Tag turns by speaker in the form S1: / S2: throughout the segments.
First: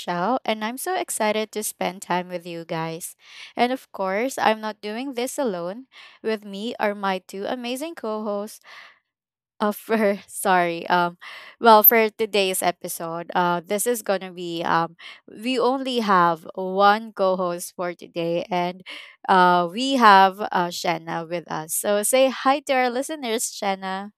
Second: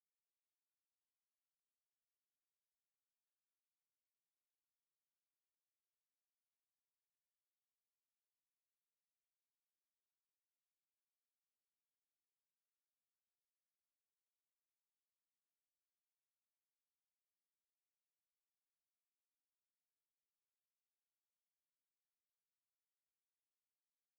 S1: Rochelle, and I'm so excited to spend time with you guys. And of course, I'm not doing this alone. With me are my two amazing co-hosts for sorry, well for today's episode. This is gonna be we only have one co-host for today, and we have Shanna with us. So say hi to our listeners, Shanna.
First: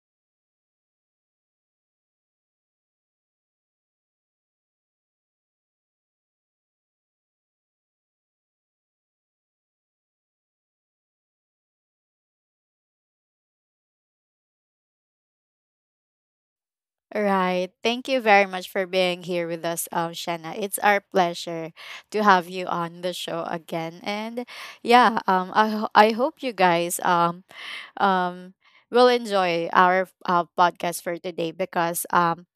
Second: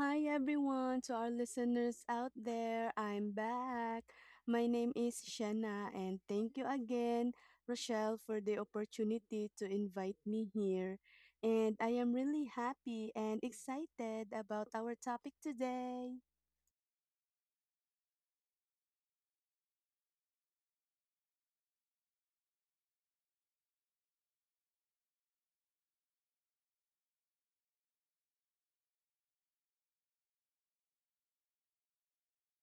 S2: Hi everyone, to our listeners out there, I'm back. My name is Shanna, and thank you again, Rochelle, for the opportunity to invite me here. And I am really happy and excited about our topic today.
S1: Right. Thank you very much for being here with us, Shanna. It's our pleasure to have you on the show again. And yeah, I hope you guys um will enjoy our podcast for today because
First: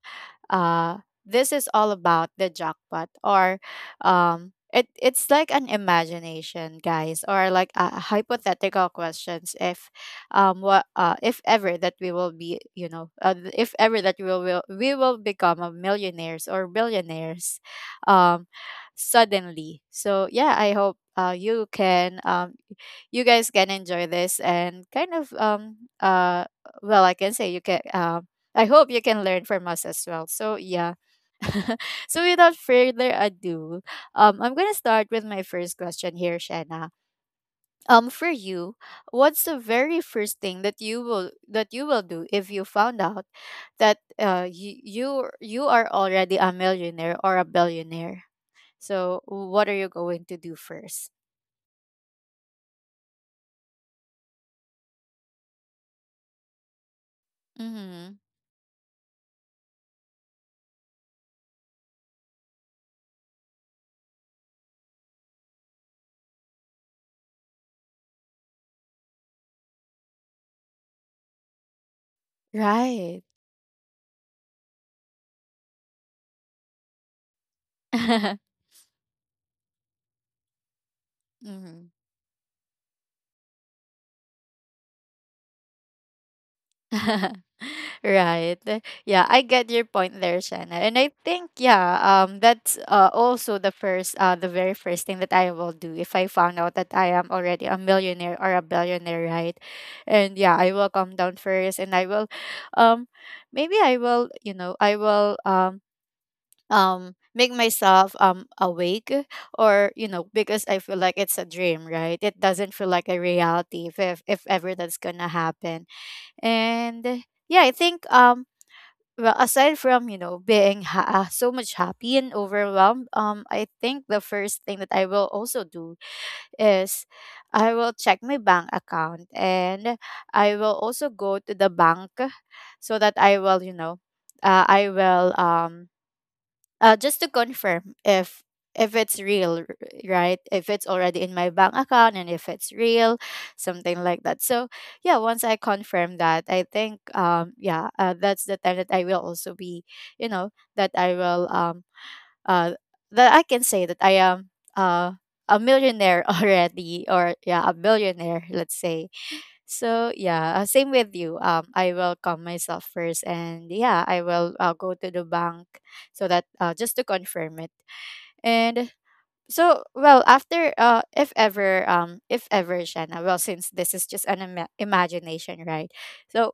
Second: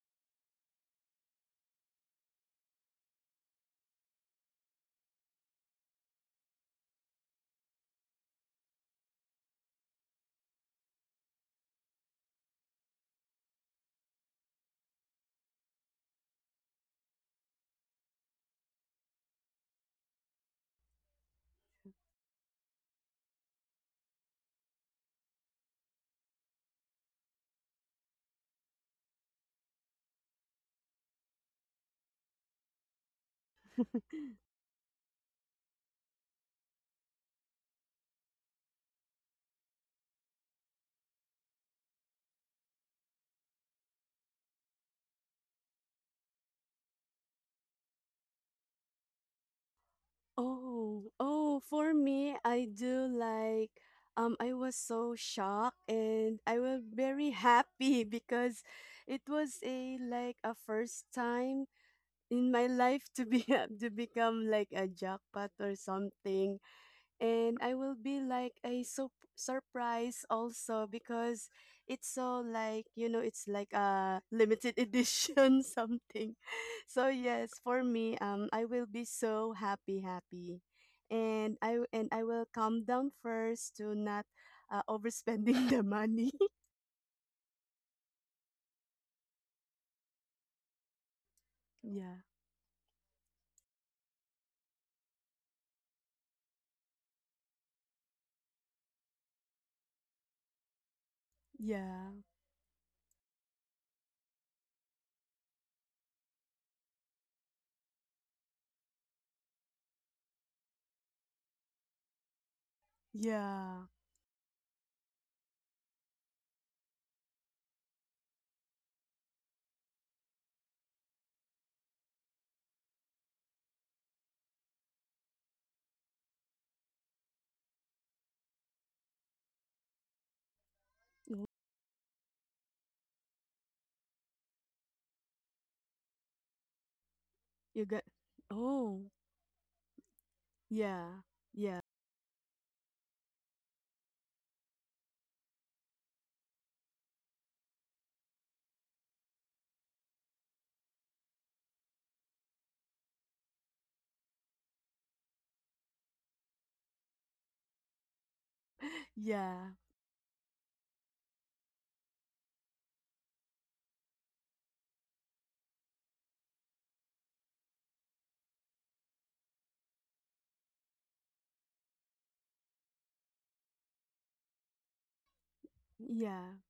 S1: uh, this is all about the jackpot, or it's like an imagination, guys, or like a hypothetical questions if what if ever that we will be, you know, if ever that we will become a millionaires or billionaires um suddenly. So yeah, I hope you can you guys can enjoy this and kind of well I can say you can I hope you can learn from us as well. So yeah. So without further ado, I'm gonna start with my first question here, Shanna. For you, what's the very first thing that you will do if you found out that you are already a millionaire or a billionaire? So what are you going to do
S2: Oh,
S1: first?
S2: oh, for me, I do like I was so shocked and I was very happy
S1: Mm-hmm.
S2: because it was a like a first time in my life to be to become like a jackpot or something and I will be like a so surprise also because it's so like
S1: Right.
S2: it's like a limited edition something. So yes, for me, I will be so happy happy and i w-
S1: Mm-hmm.
S2: and i will calm down first to not overspending the money.
S1: Right. Yeah, I get your point there, Shanna. And I think
S2: Yeah,
S1: yeah, that's also the very first thing that I will do if I found out that I am already a millionaire or a billionaire, right? And yeah, I will come down first,
S2: yeah,
S1: and I will um maybe I will, you know, I will make myself awake, or you know, because I feel like it's a dream, right? It doesn't feel like a
S2: yeah,
S1: reality if ever that's gonna happen. And yeah, I think well, aside from, you know, being so much happy and overwhelmed, I think the first thing that I will also do is I will check my bank account, and I will also go to the bank so that I will, you know, I will just to
S2: you got,
S1: confirm if
S2: oh,
S1: if it's real right if it's
S2: yeah,
S1: already in my
S2: yeah.
S1: bank account and if it's real, something like that. So yeah, once I confirm that, I think yeah, that's the time that I will also be, you know, that I will uh that I can say that I am uh a millionaire already, or yeah, a billionaire, let's say.
S2: Yeah,
S1: So yeah, same with you. I will calm myself first, and yeah, I will go to the bank so that just to confirm it. And so well, after if ever if ever, Shanna, well, since this is just an imagination, right?
S2: yeah,
S1: So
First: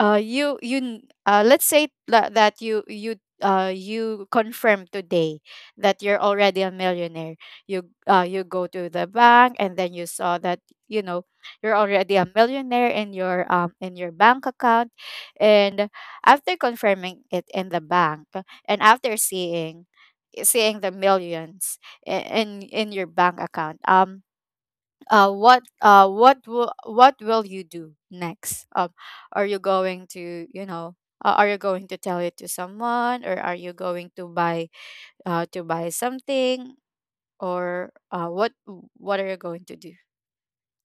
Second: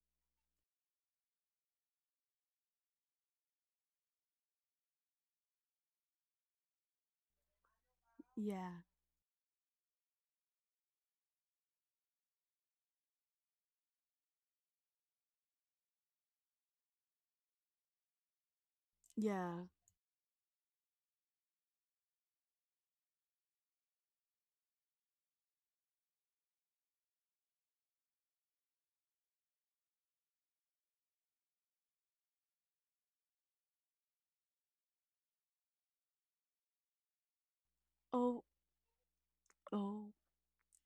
S1: let's say that you confirm today that you're already a millionaire. You you go
S2: yeah,
S1: to the bank, and then you saw that, you know, you're already a millionaire in your bank account. And after confirming it in the bank and after
S2: yeah.
S1: seeing the millions in your bank account, what will you do next? Are you going to, you know, are you going to tell it to someone, or are you going to buy something, or
S2: Oh,
S1: what are you going to do
S2: oh,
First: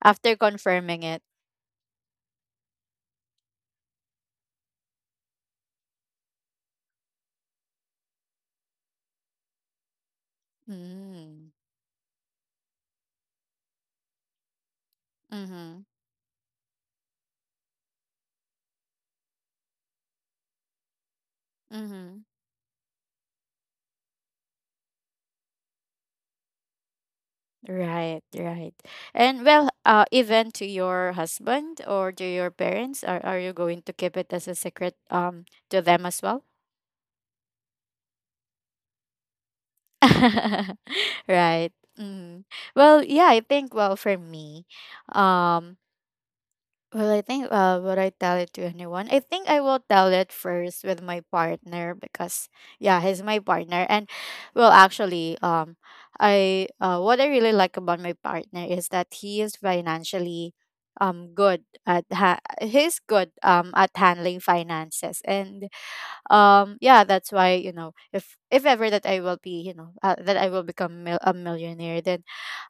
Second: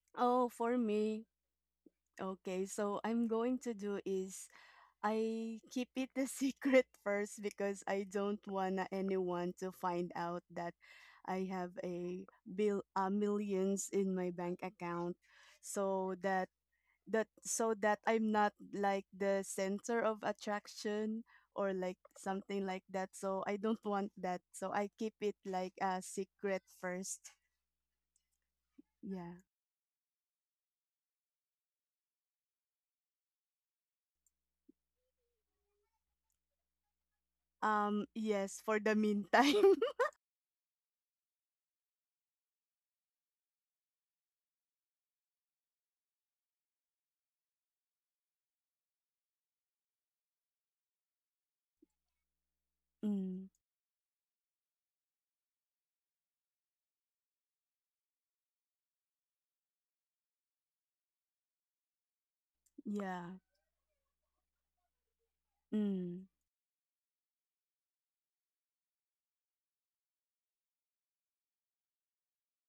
S1: after
S2: oh, for
S1: confirming it?
S2: me. Okay, so I'm going to do is I keep it a secret first because I don't want anyone to find out that I
S1: Mm.
S2: have a bill millions in my bank account.
S1: Mm-hmm.
S2: So that, so that I'm not like the center of attraction or like
S1: Mm-hmm.
S2: something like that. So I don't want that. So I keep it like a secret first.
S1: Right, right.
S2: Yeah.
S1: And well, even to your husband or to your parents, are you going to keep it as a secret to them as well?
S2: Yes, for the meantime.
S1: Right. Mm. Well, yeah, I think well, for me, um, well, I think would I tell it to anyone? I think I will tell it first with my partner, because yeah, he's my
S2: Mm,
S1: partner. And well, actually I what I really like about my partner is that he is financially good at he's
S2: yeah.
S1: good at handling finances. And
S2: Mm,
S1: yeah, that's why, you know, if ever that I will be, you know, that I will become a millionaire, then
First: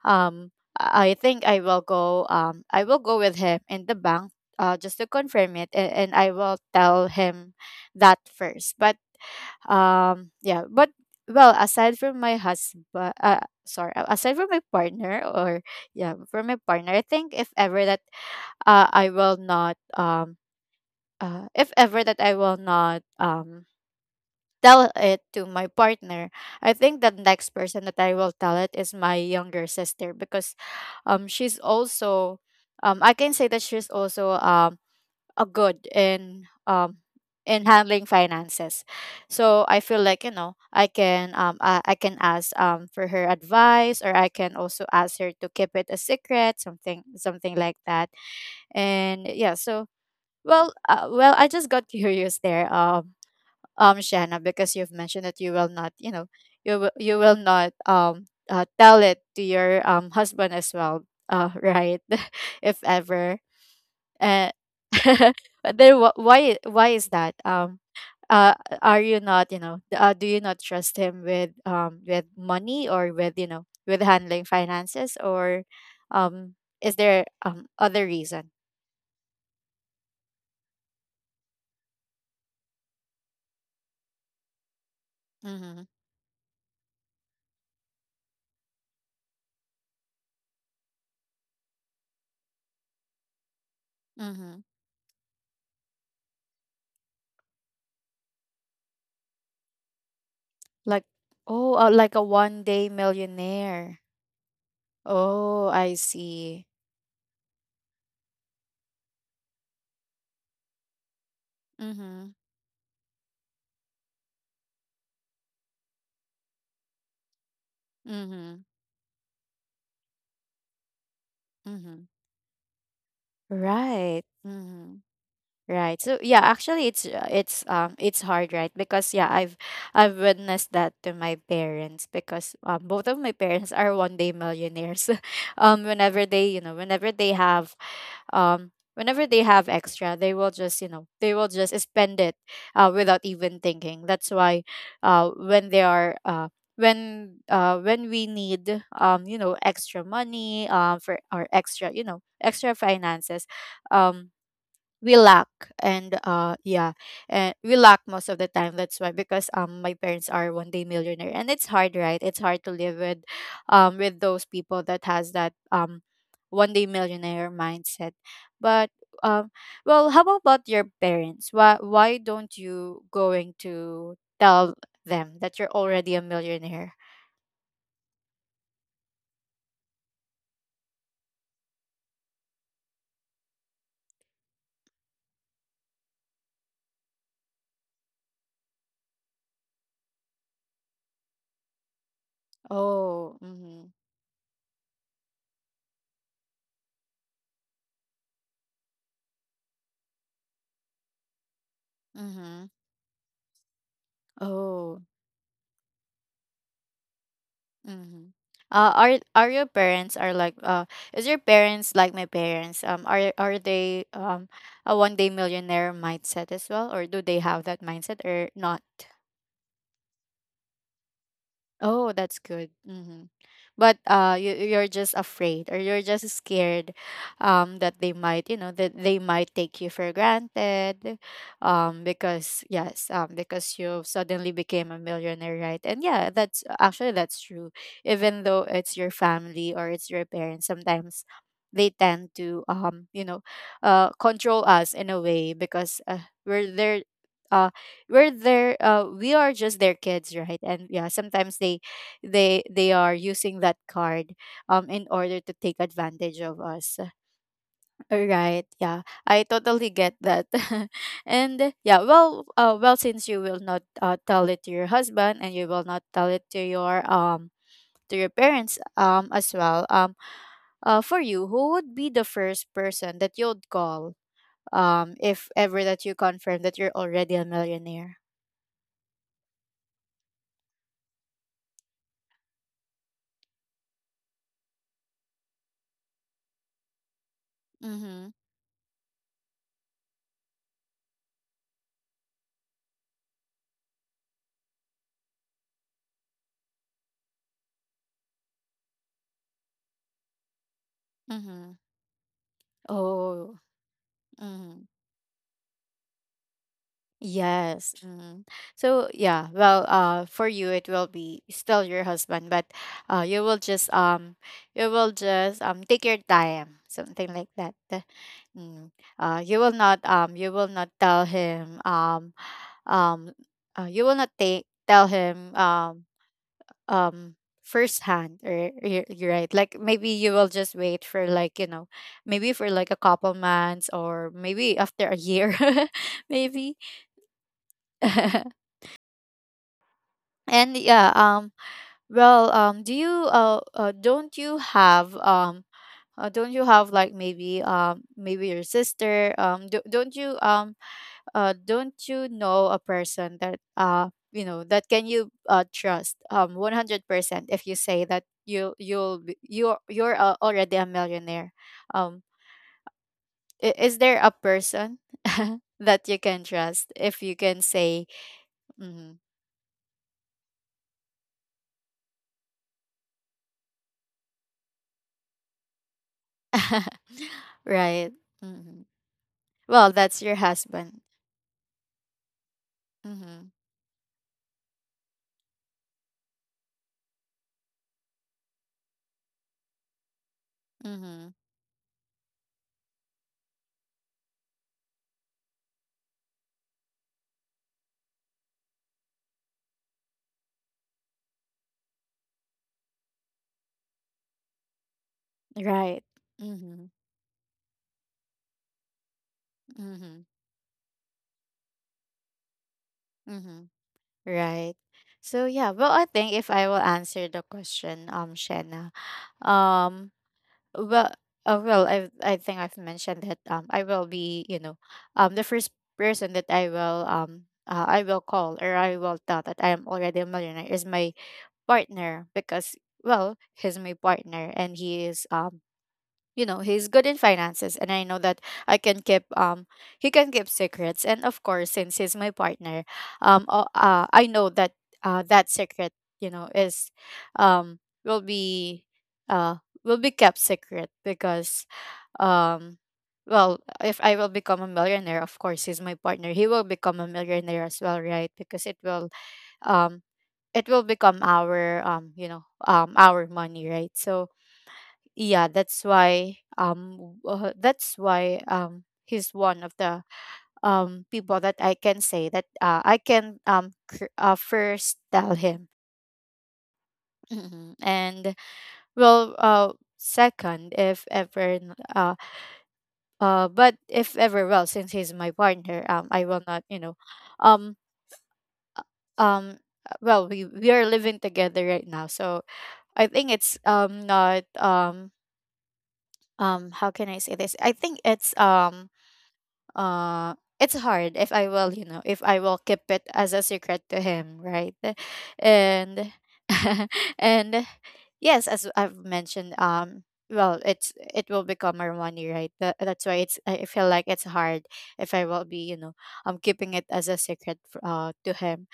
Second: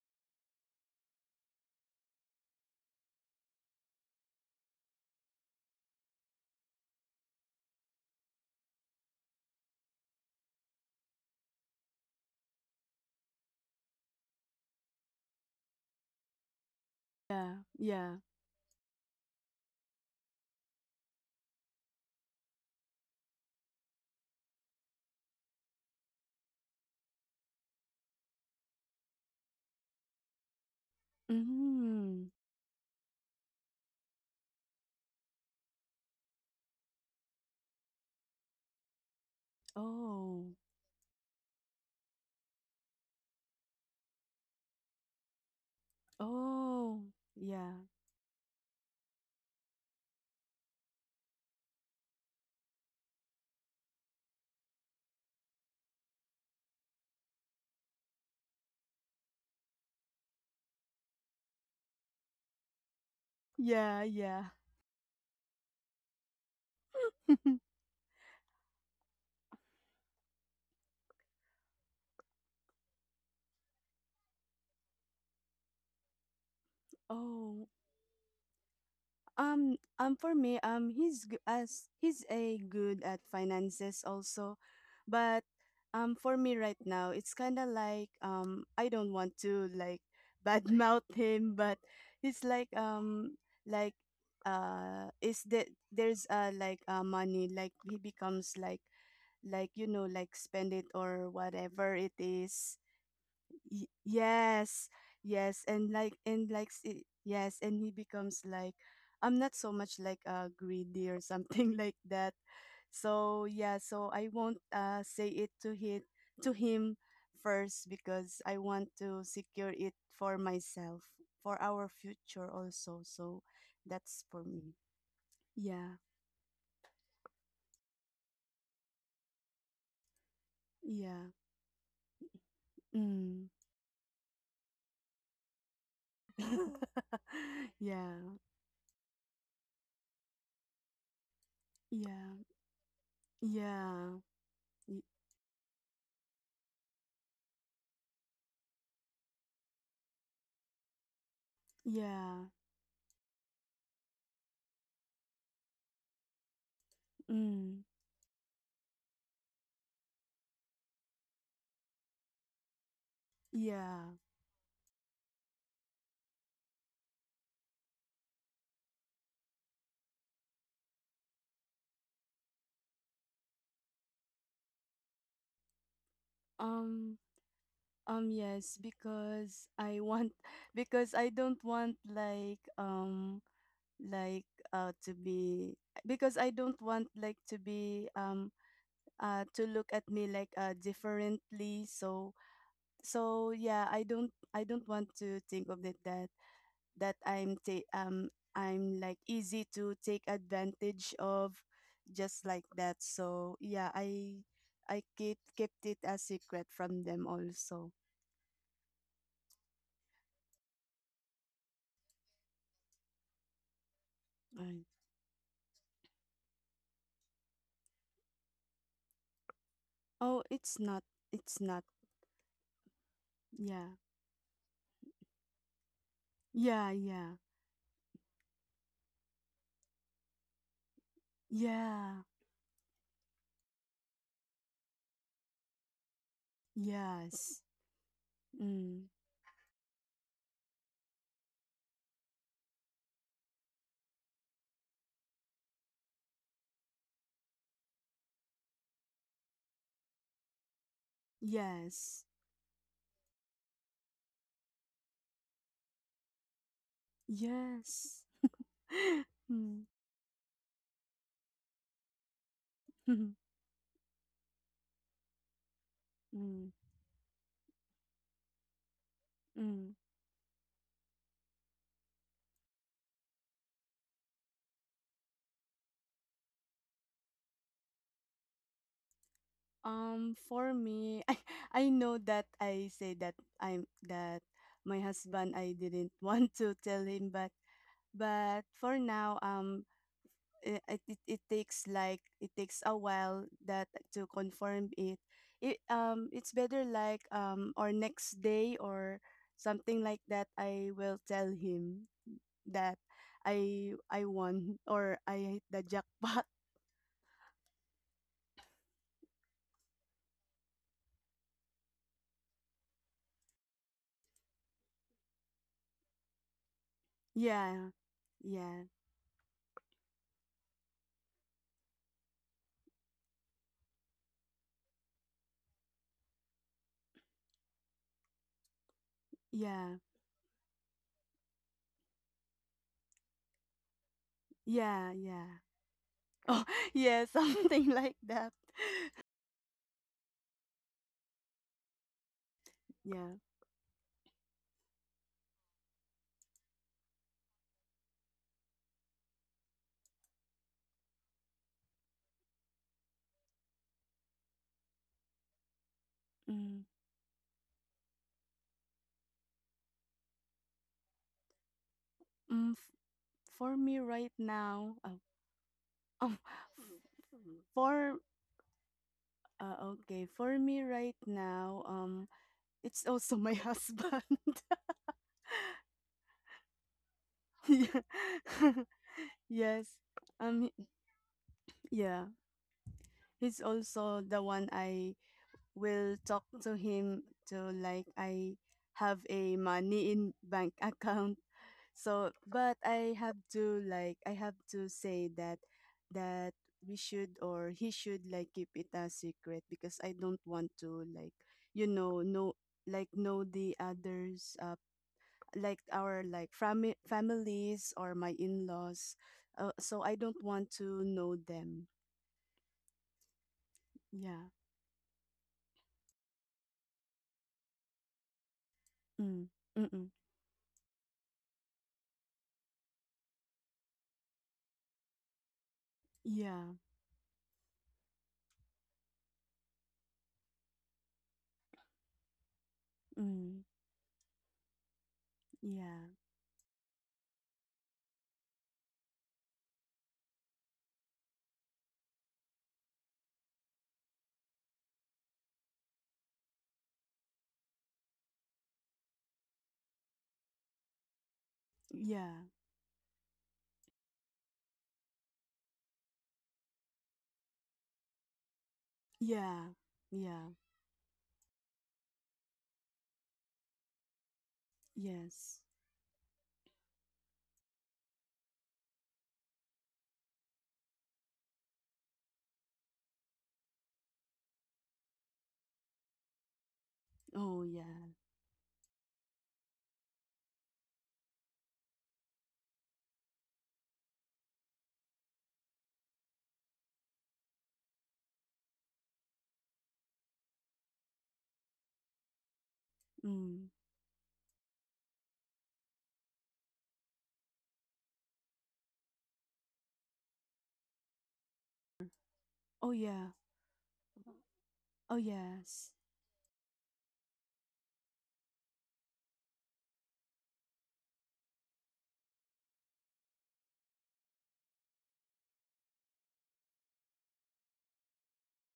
S1: um I think I will go I will go with him in the bank just to confirm it. And I will tell him that first. But yeah, but well, aside from my husband sorry, aside from my partner, or yeah, from my partner, I think if
S2: yeah.
S1: ever that
S2: Yeah.
S1: I will not if ever that I will not tell it to my partner, I think the next person that I will tell it is my younger sister, because she's
S2: Mm.
S1: also I can say that she's also a good in handling finances. So I feel like, you
S2: Oh.
S1: know, I can I can ask for her advice, or I can also ask her to keep it a secret,
S2: Oh.
S1: something
S2: Yeah.
S1: like that. And yeah, so well, well, I just got curious there. Shanna, because you've mentioned that you will not, you know, you will not tell it to your husband as well, right? If ever
S2: Yeah, yeah.
S1: uh, but then why is that? Uh are you not, you know, do you not trust him with money, or with, you know, with handling finances, or um is there
S2: Oh.
S1: other reason?
S2: For me, as he's a good at finances also, but
S1: Mm-hmm.
S2: for me right now, it's kind of like I don't want to like badmouth him, but he's like
S1: Mm-hmm.
S2: is that there's like money, like he becomes like like spend it
S1: Like,
S2: or
S1: oh,
S2: whatever it
S1: like a one
S2: is.
S1: day millionaire.
S2: Yes. Yes,
S1: Oh,
S2: and
S1: I
S2: like,
S1: see.
S2: yes, and he becomes like, I'm not so much like greedy or something like that.
S1: Mhm.
S2: So yeah, so I won't say it to him, to him first because I
S1: Mhm.
S2: want to secure it for myself, for our
S1: Mhm.
S2: future also. So that's
S1: Right.
S2: for me.
S1: Mhm.
S2: Yeah.
S1: Right. So yeah, actually it's hard, right? Because yeah, I've witnessed that to
S2: Yeah.
S1: my parents because both of my
S2: Mm.
S1: parents are one day millionaires. Whenever they, you know,
S2: Yeah.
S1: whenever they have extra, they will just, you know, they will just spend it
S2: Yeah.
S1: without even thinking.
S2: Yeah.
S1: That's why
S2: y-
S1: when they are when we need, you know, extra money, for our extra, you know,
S2: yeah.
S1: extra finances, um we lack, and yeah, and we
S2: Mm.
S1: lack most of the time. That's why because my parents are one day millionaire, and it's hard, right? It's hard to live
S2: Yeah.
S1: with those people that has that one day millionaire mindset. But um well, how about your parents? Why don't you going to tell them that you're already a millionaire?
S2: Um yes, because I want, because I don't want like, like to be, because I don't want like to be, to look at me like differently. So,
S1: Oh.
S2: so yeah,
S1: Mm-hmm.
S2: I don't, I don't want to think of it that, that I'm like easy to take advantage of, just like
S1: Mm-hmm.
S2: that. So yeah, I
S1: Oh.
S2: keep kept it a secret from them also.
S1: Mm-hmm. Are your parents are like is your parents like my parents are they
S2: Right.
S1: a one day millionaire mindset as well, or do they have that mindset or not?
S2: Oh, it's not, it's not.
S1: Oh, that's good. Hmm.
S2: Yeah.
S1: But you you're just afraid, or you're just
S2: Yeah,
S1: scared,
S2: yeah.
S1: that they might, you know, that they might take you for granted,
S2: Yeah.
S1: because yes, because you suddenly became a millionaire, right? And yeah, that's actually that's
S2: Yes.
S1: true. Even though it's
S2: Mm.
S1: your family or it's your parents, sometimes they tend to, you know, control us in a way because we're there. Uh, we are just their kids, right? And yeah, sometimes they
S2: Yes.
S1: they they are using that card in order to take advantage of us,
S2: Yes.
S1: right? Yeah, I
S2: Mm.
S1: totally get that. And yeah, well, well, since you will not tell it to your husband, and you will not tell it
S2: Mm.
S1: to your parents as
S2: Mm.
S1: well, for you, who would be the first person that you'd call if ever that you confirm that you're already a millionaire?
S2: For me, I know that I say that, I'm that, my husband I didn't want to tell him, but
S1: Mm-hmm.
S2: but for now, it takes like, it takes a while that, to confirm it. It, it's better like, or next day or something like that. I will tell
S1: Mm-hmm.
S2: him that
S1: Oh.
S2: I won,
S1: Mhm.
S2: or I hit the jackpot.
S1: Yes. Mhm. So yeah, well, for you, it will be still your husband, but uh, you will just um, you will just take your time, something like that.
S2: Yeah,
S1: Uh.
S2: yeah,
S1: Mm. You will not tell him um, you will not take tell him um firsthand or you're right, like
S2: yeah,
S1: maybe you will just wait for like maybe for like a couple months or maybe after
S2: yeah,
S1: a
S2: yeah.
S1: year
S2: Oh,
S1: maybe.
S2: yeah, something like that.
S1: and yeah well do you
S2: Yeah.
S1: don't you have like maybe maybe your sister don't you know a person that that can you trust
S2: Mm,
S1: 100% if you say that you you'll be- you're already a millionaire? um
S2: mm, f- for
S1: is
S2: me
S1: there a
S2: right now,
S1: person
S2: oh,
S1: that you
S2: um,
S1: can trust, if you can say?
S2: for
S1: Mm.
S2: okay, for me right now, it's also my husband. Yeah.
S1: Right. Hmm.
S2: Yes.
S1: Well, that's your
S2: Um,
S1: husband.
S2: yeah,
S1: Mm-hmm.
S2: he's also the one I will talk to him to, like I have a money in bank
S1: Mm-hmm.
S2: account. So, but I have to like, I have to say that, that we should, or he should like keep it a secret because I don't want to like, know, like know the others, like
S1: Right.
S2: our like,
S1: Mm-hmm.
S2: families or my in-laws, so I
S1: Mm-hmm.
S2: don't want to know them.
S1: Mm-hmm.
S2: Yeah.
S1: Right. So yeah, well, I think if I will answer the question, Shanna,
S2: Mm.
S1: um,
S2: Mm-mm.
S1: well, I think I've mentioned that I will be, the first person that
S2: Yeah.
S1: I will call, or I will tell that I am already a millionaire, is my partner, because, well,
S2: Mm.
S1: he's my partner, and he is
S2: Yeah.
S1: you know, he's good in finances, and I know that I can keep he can keep secrets, and of course since he's my partner, I know that that secret, is um will be uh will be kept secret. Because
S2: Yeah,
S1: um well if I will become a millionaire, of course, he's my partner, he will become a millionaire as well, right? Because it will,
S2: yeah,
S1: um
S2: yeah,
S1: it will become our, our money, right? So yeah,
S2: yes.
S1: that's why he's one of the people that I can say that I can first tell him.
S2: Oh,
S1: Mhm.
S2: yeah.
S1: And, well, second, if ever n- but if ever, well, since he's my partner, I will not, you know, um um well, we are living together right now, so I think it's
S2: Mm.
S1: not, how can I say this? I think uh it's hard if I will, you know, if I will keep
S2: Oh,
S1: it as
S2: yeah.
S1: a secret to him, right?
S2: Oh, yes.
S1: And and yes, as I've mentioned, well, it will become our money, right? That, that's why it's, I feel like it's hard if I will be, you know, I'm keeping it as a secret to him.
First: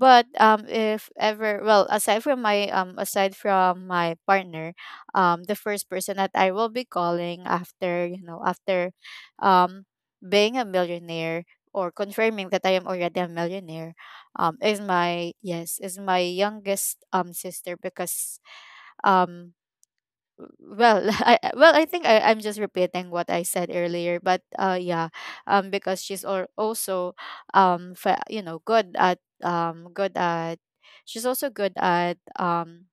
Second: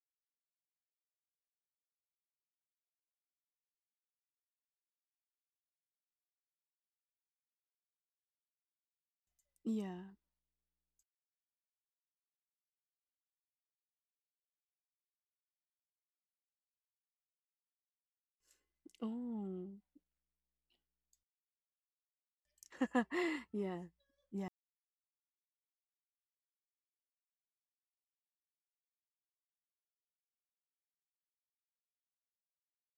S1: But if ever, well, aside from my, aside from my partner, the first person that I will be calling after, you know, after um
S2: Yeah.
S1: being a millionaire, or confirming that I am already a millionaire, is my, yes, is my youngest sister. Because um
S2: Oh.
S1: well, well, I think I, I'm just repeating what I said
S2: Yeah.
S1: earlier, but
S2: Yeah.
S1: yeah. Because she's also you know, good at good at, she's also good at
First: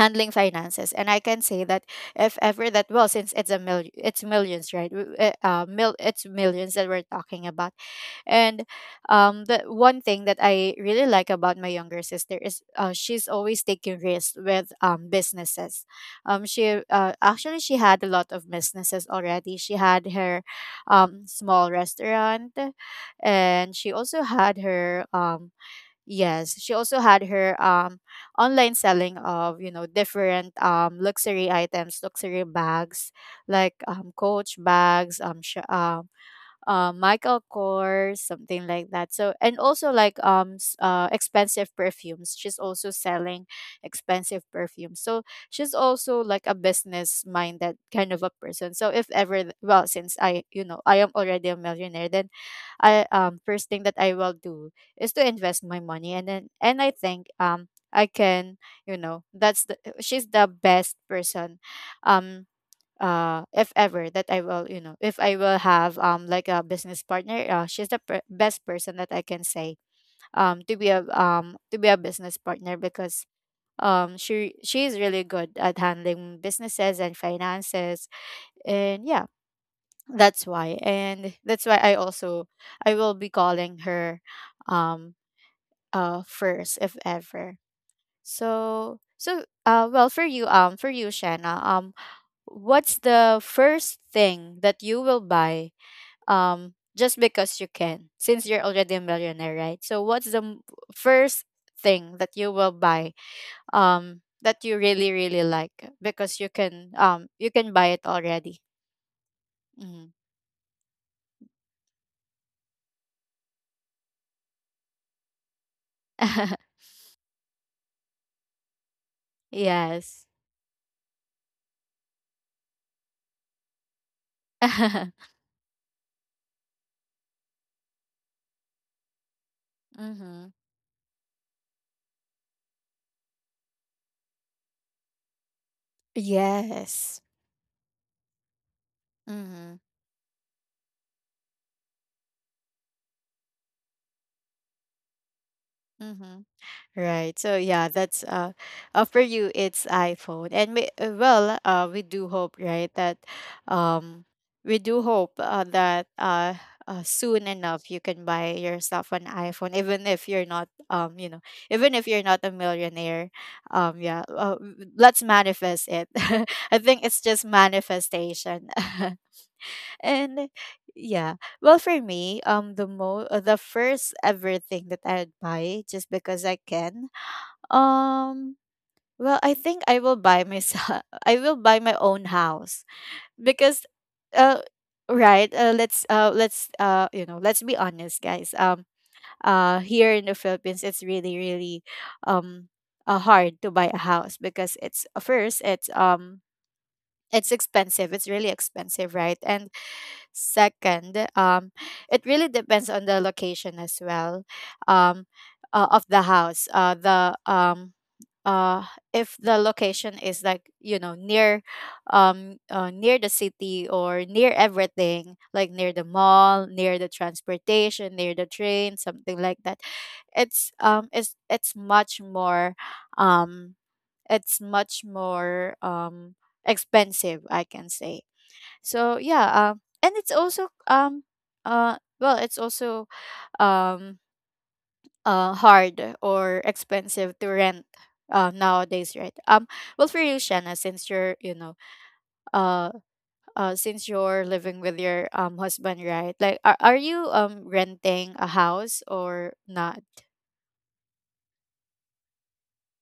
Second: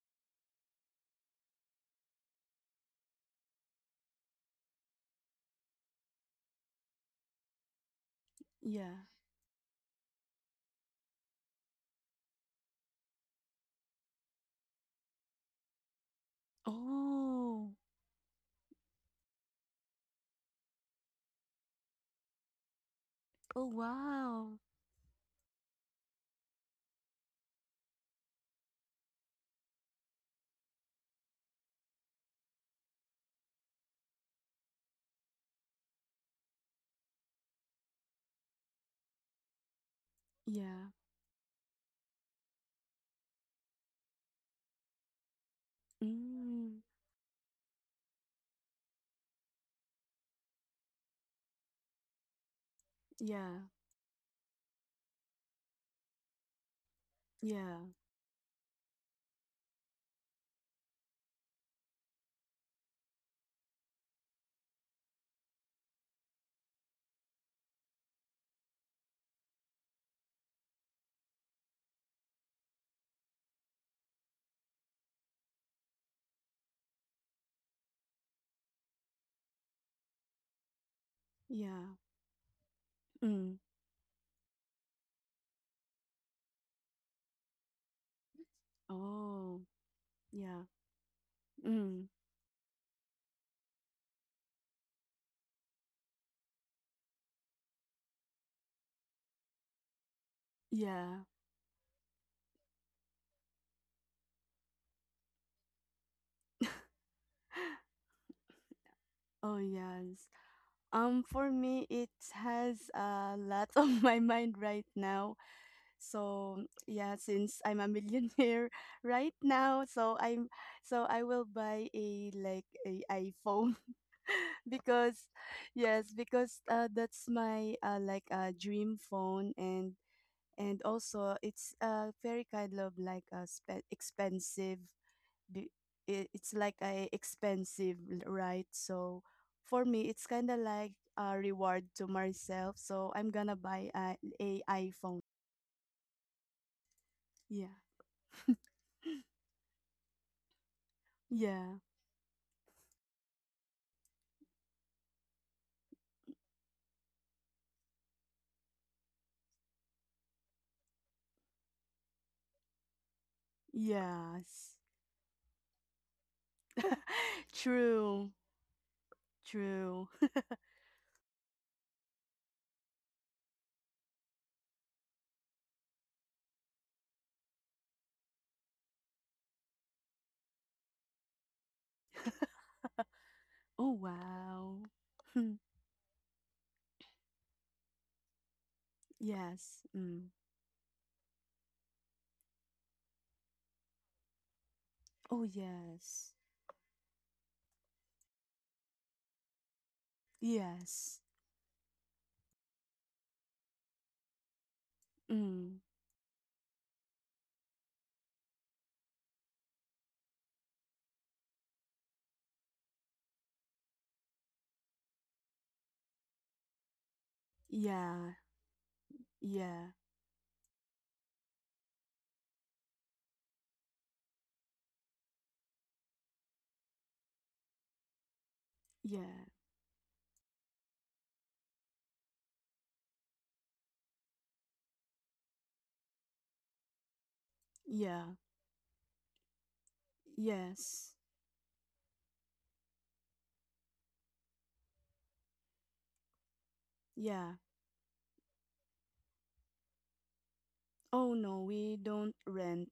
S1: handling finances. And I can say that if ever that, well, since it's millions, right? W- mil It's millions that we're talking about. And
S2: Yeah.
S1: the one thing that I really like about my younger sister is she's always taking risks with businesses. She actually,
S2: Oh.
S1: she had a lot of businesses already. She had her small restaurant,
S2: Oh,
S1: and she also
S2: wow.
S1: had her yes, she also had her online selling of, you know, different luxury items, luxury bags, like Coach bags, Michael Kors, something like that. So, and also like
S2: Yeah.
S1: expensive perfumes. She's also selling expensive perfumes. So she's also like a
S2: Mm.
S1: business minded kind of a person. So if ever well, since I, you know, I am already a millionaire, then I,
S2: Yeah.
S1: first thing that I will do is to invest my money. And then, and I think
S2: Yeah.
S1: I can, you know, that's the, she's the best person um if ever that I will, you know, if I will have like a business partner, she's the best person that I can say to be a business partner, because she is really good at handling businesses and finances. And yeah, that's why, and that's why I
S2: Yeah.
S1: also, I will be
S2: Mm.
S1: calling her um first if ever. So
S2: Oh,
S1: well, for you,
S2: yeah.
S1: for you, Shanna,
S2: Mm,
S1: what's the first thing that you will buy just because you can, since you're already a millionaire, right? So what's the
S2: yeah.
S1: first thing that you will buy that you really, really like, because you can, you can buy it already?
S2: Oh,
S1: Mhm.
S2: yes. For me, it has a lot on my mind right now. So yeah, since I'm a millionaire right now, so
S1: Yes.
S2: I'm, so I will buy a like a iPhone because yes, because that's my like a dream phone. and
S1: Mhm.
S2: and also it's very kind of like a expensive, be- it's like a
S1: Yes.
S2: expensive, right? So
S1: Mhm.
S2: for me, it's kind of like a reward to myself, so I'm gonna buy a iPhone.
S1: Mhm. Right. So
S2: Yeah.
S1: yeah, that's for you, it's iPhone. And we,
S2: Yeah.
S1: we do hope, right, that um we do hope that soon enough, you can buy yourself an iPhone, even if you're not, even if you're not a millionaire. Yeah,
S2: Yes.
S1: let's manifest it. I think it's just
S2: True.
S1: manifestation.
S2: True.
S1: And yeah, well, for me, the first ever thing that I'd buy just because I can, um, well, I think I will buy myself. I will buy my own house, because,
S2: Oh,
S1: uh,
S2: wow.
S1: right.
S2: Hmm.
S1: Let's you know, let's be honest, guys.
S2: Yes.
S1: Here in the
S2: Mm.
S1: Philippines, it's really, really um, hard to buy a house, because it's,
S2: Oh,
S1: first,
S2: yes.
S1: it's expensive. It's really expensive, right? And second,
S2: Yes.
S1: it really depends on the location as well. Um,
S2: Mm.
S1: of the house. The uh if the location is like, you know, near near the city, or near everything, like near the mall, near the transportation, near
S2: Yeah.
S1: the train, something like that,
S2: Yeah.
S1: it's um it's much more expensive, I can say. So
S2: Yeah.
S1: yeah, and it's also well, it's also um hard or expensive to rent
S2: Yeah.
S1: nowadays, right? Well, for you, Shanna, since
S2: Yes.
S1: you're, you know, uh, since you're living with your husband, right? Like, are you
S2: Yeah.
S1: renting a house or not?
S2: Oh, no, we don't rent,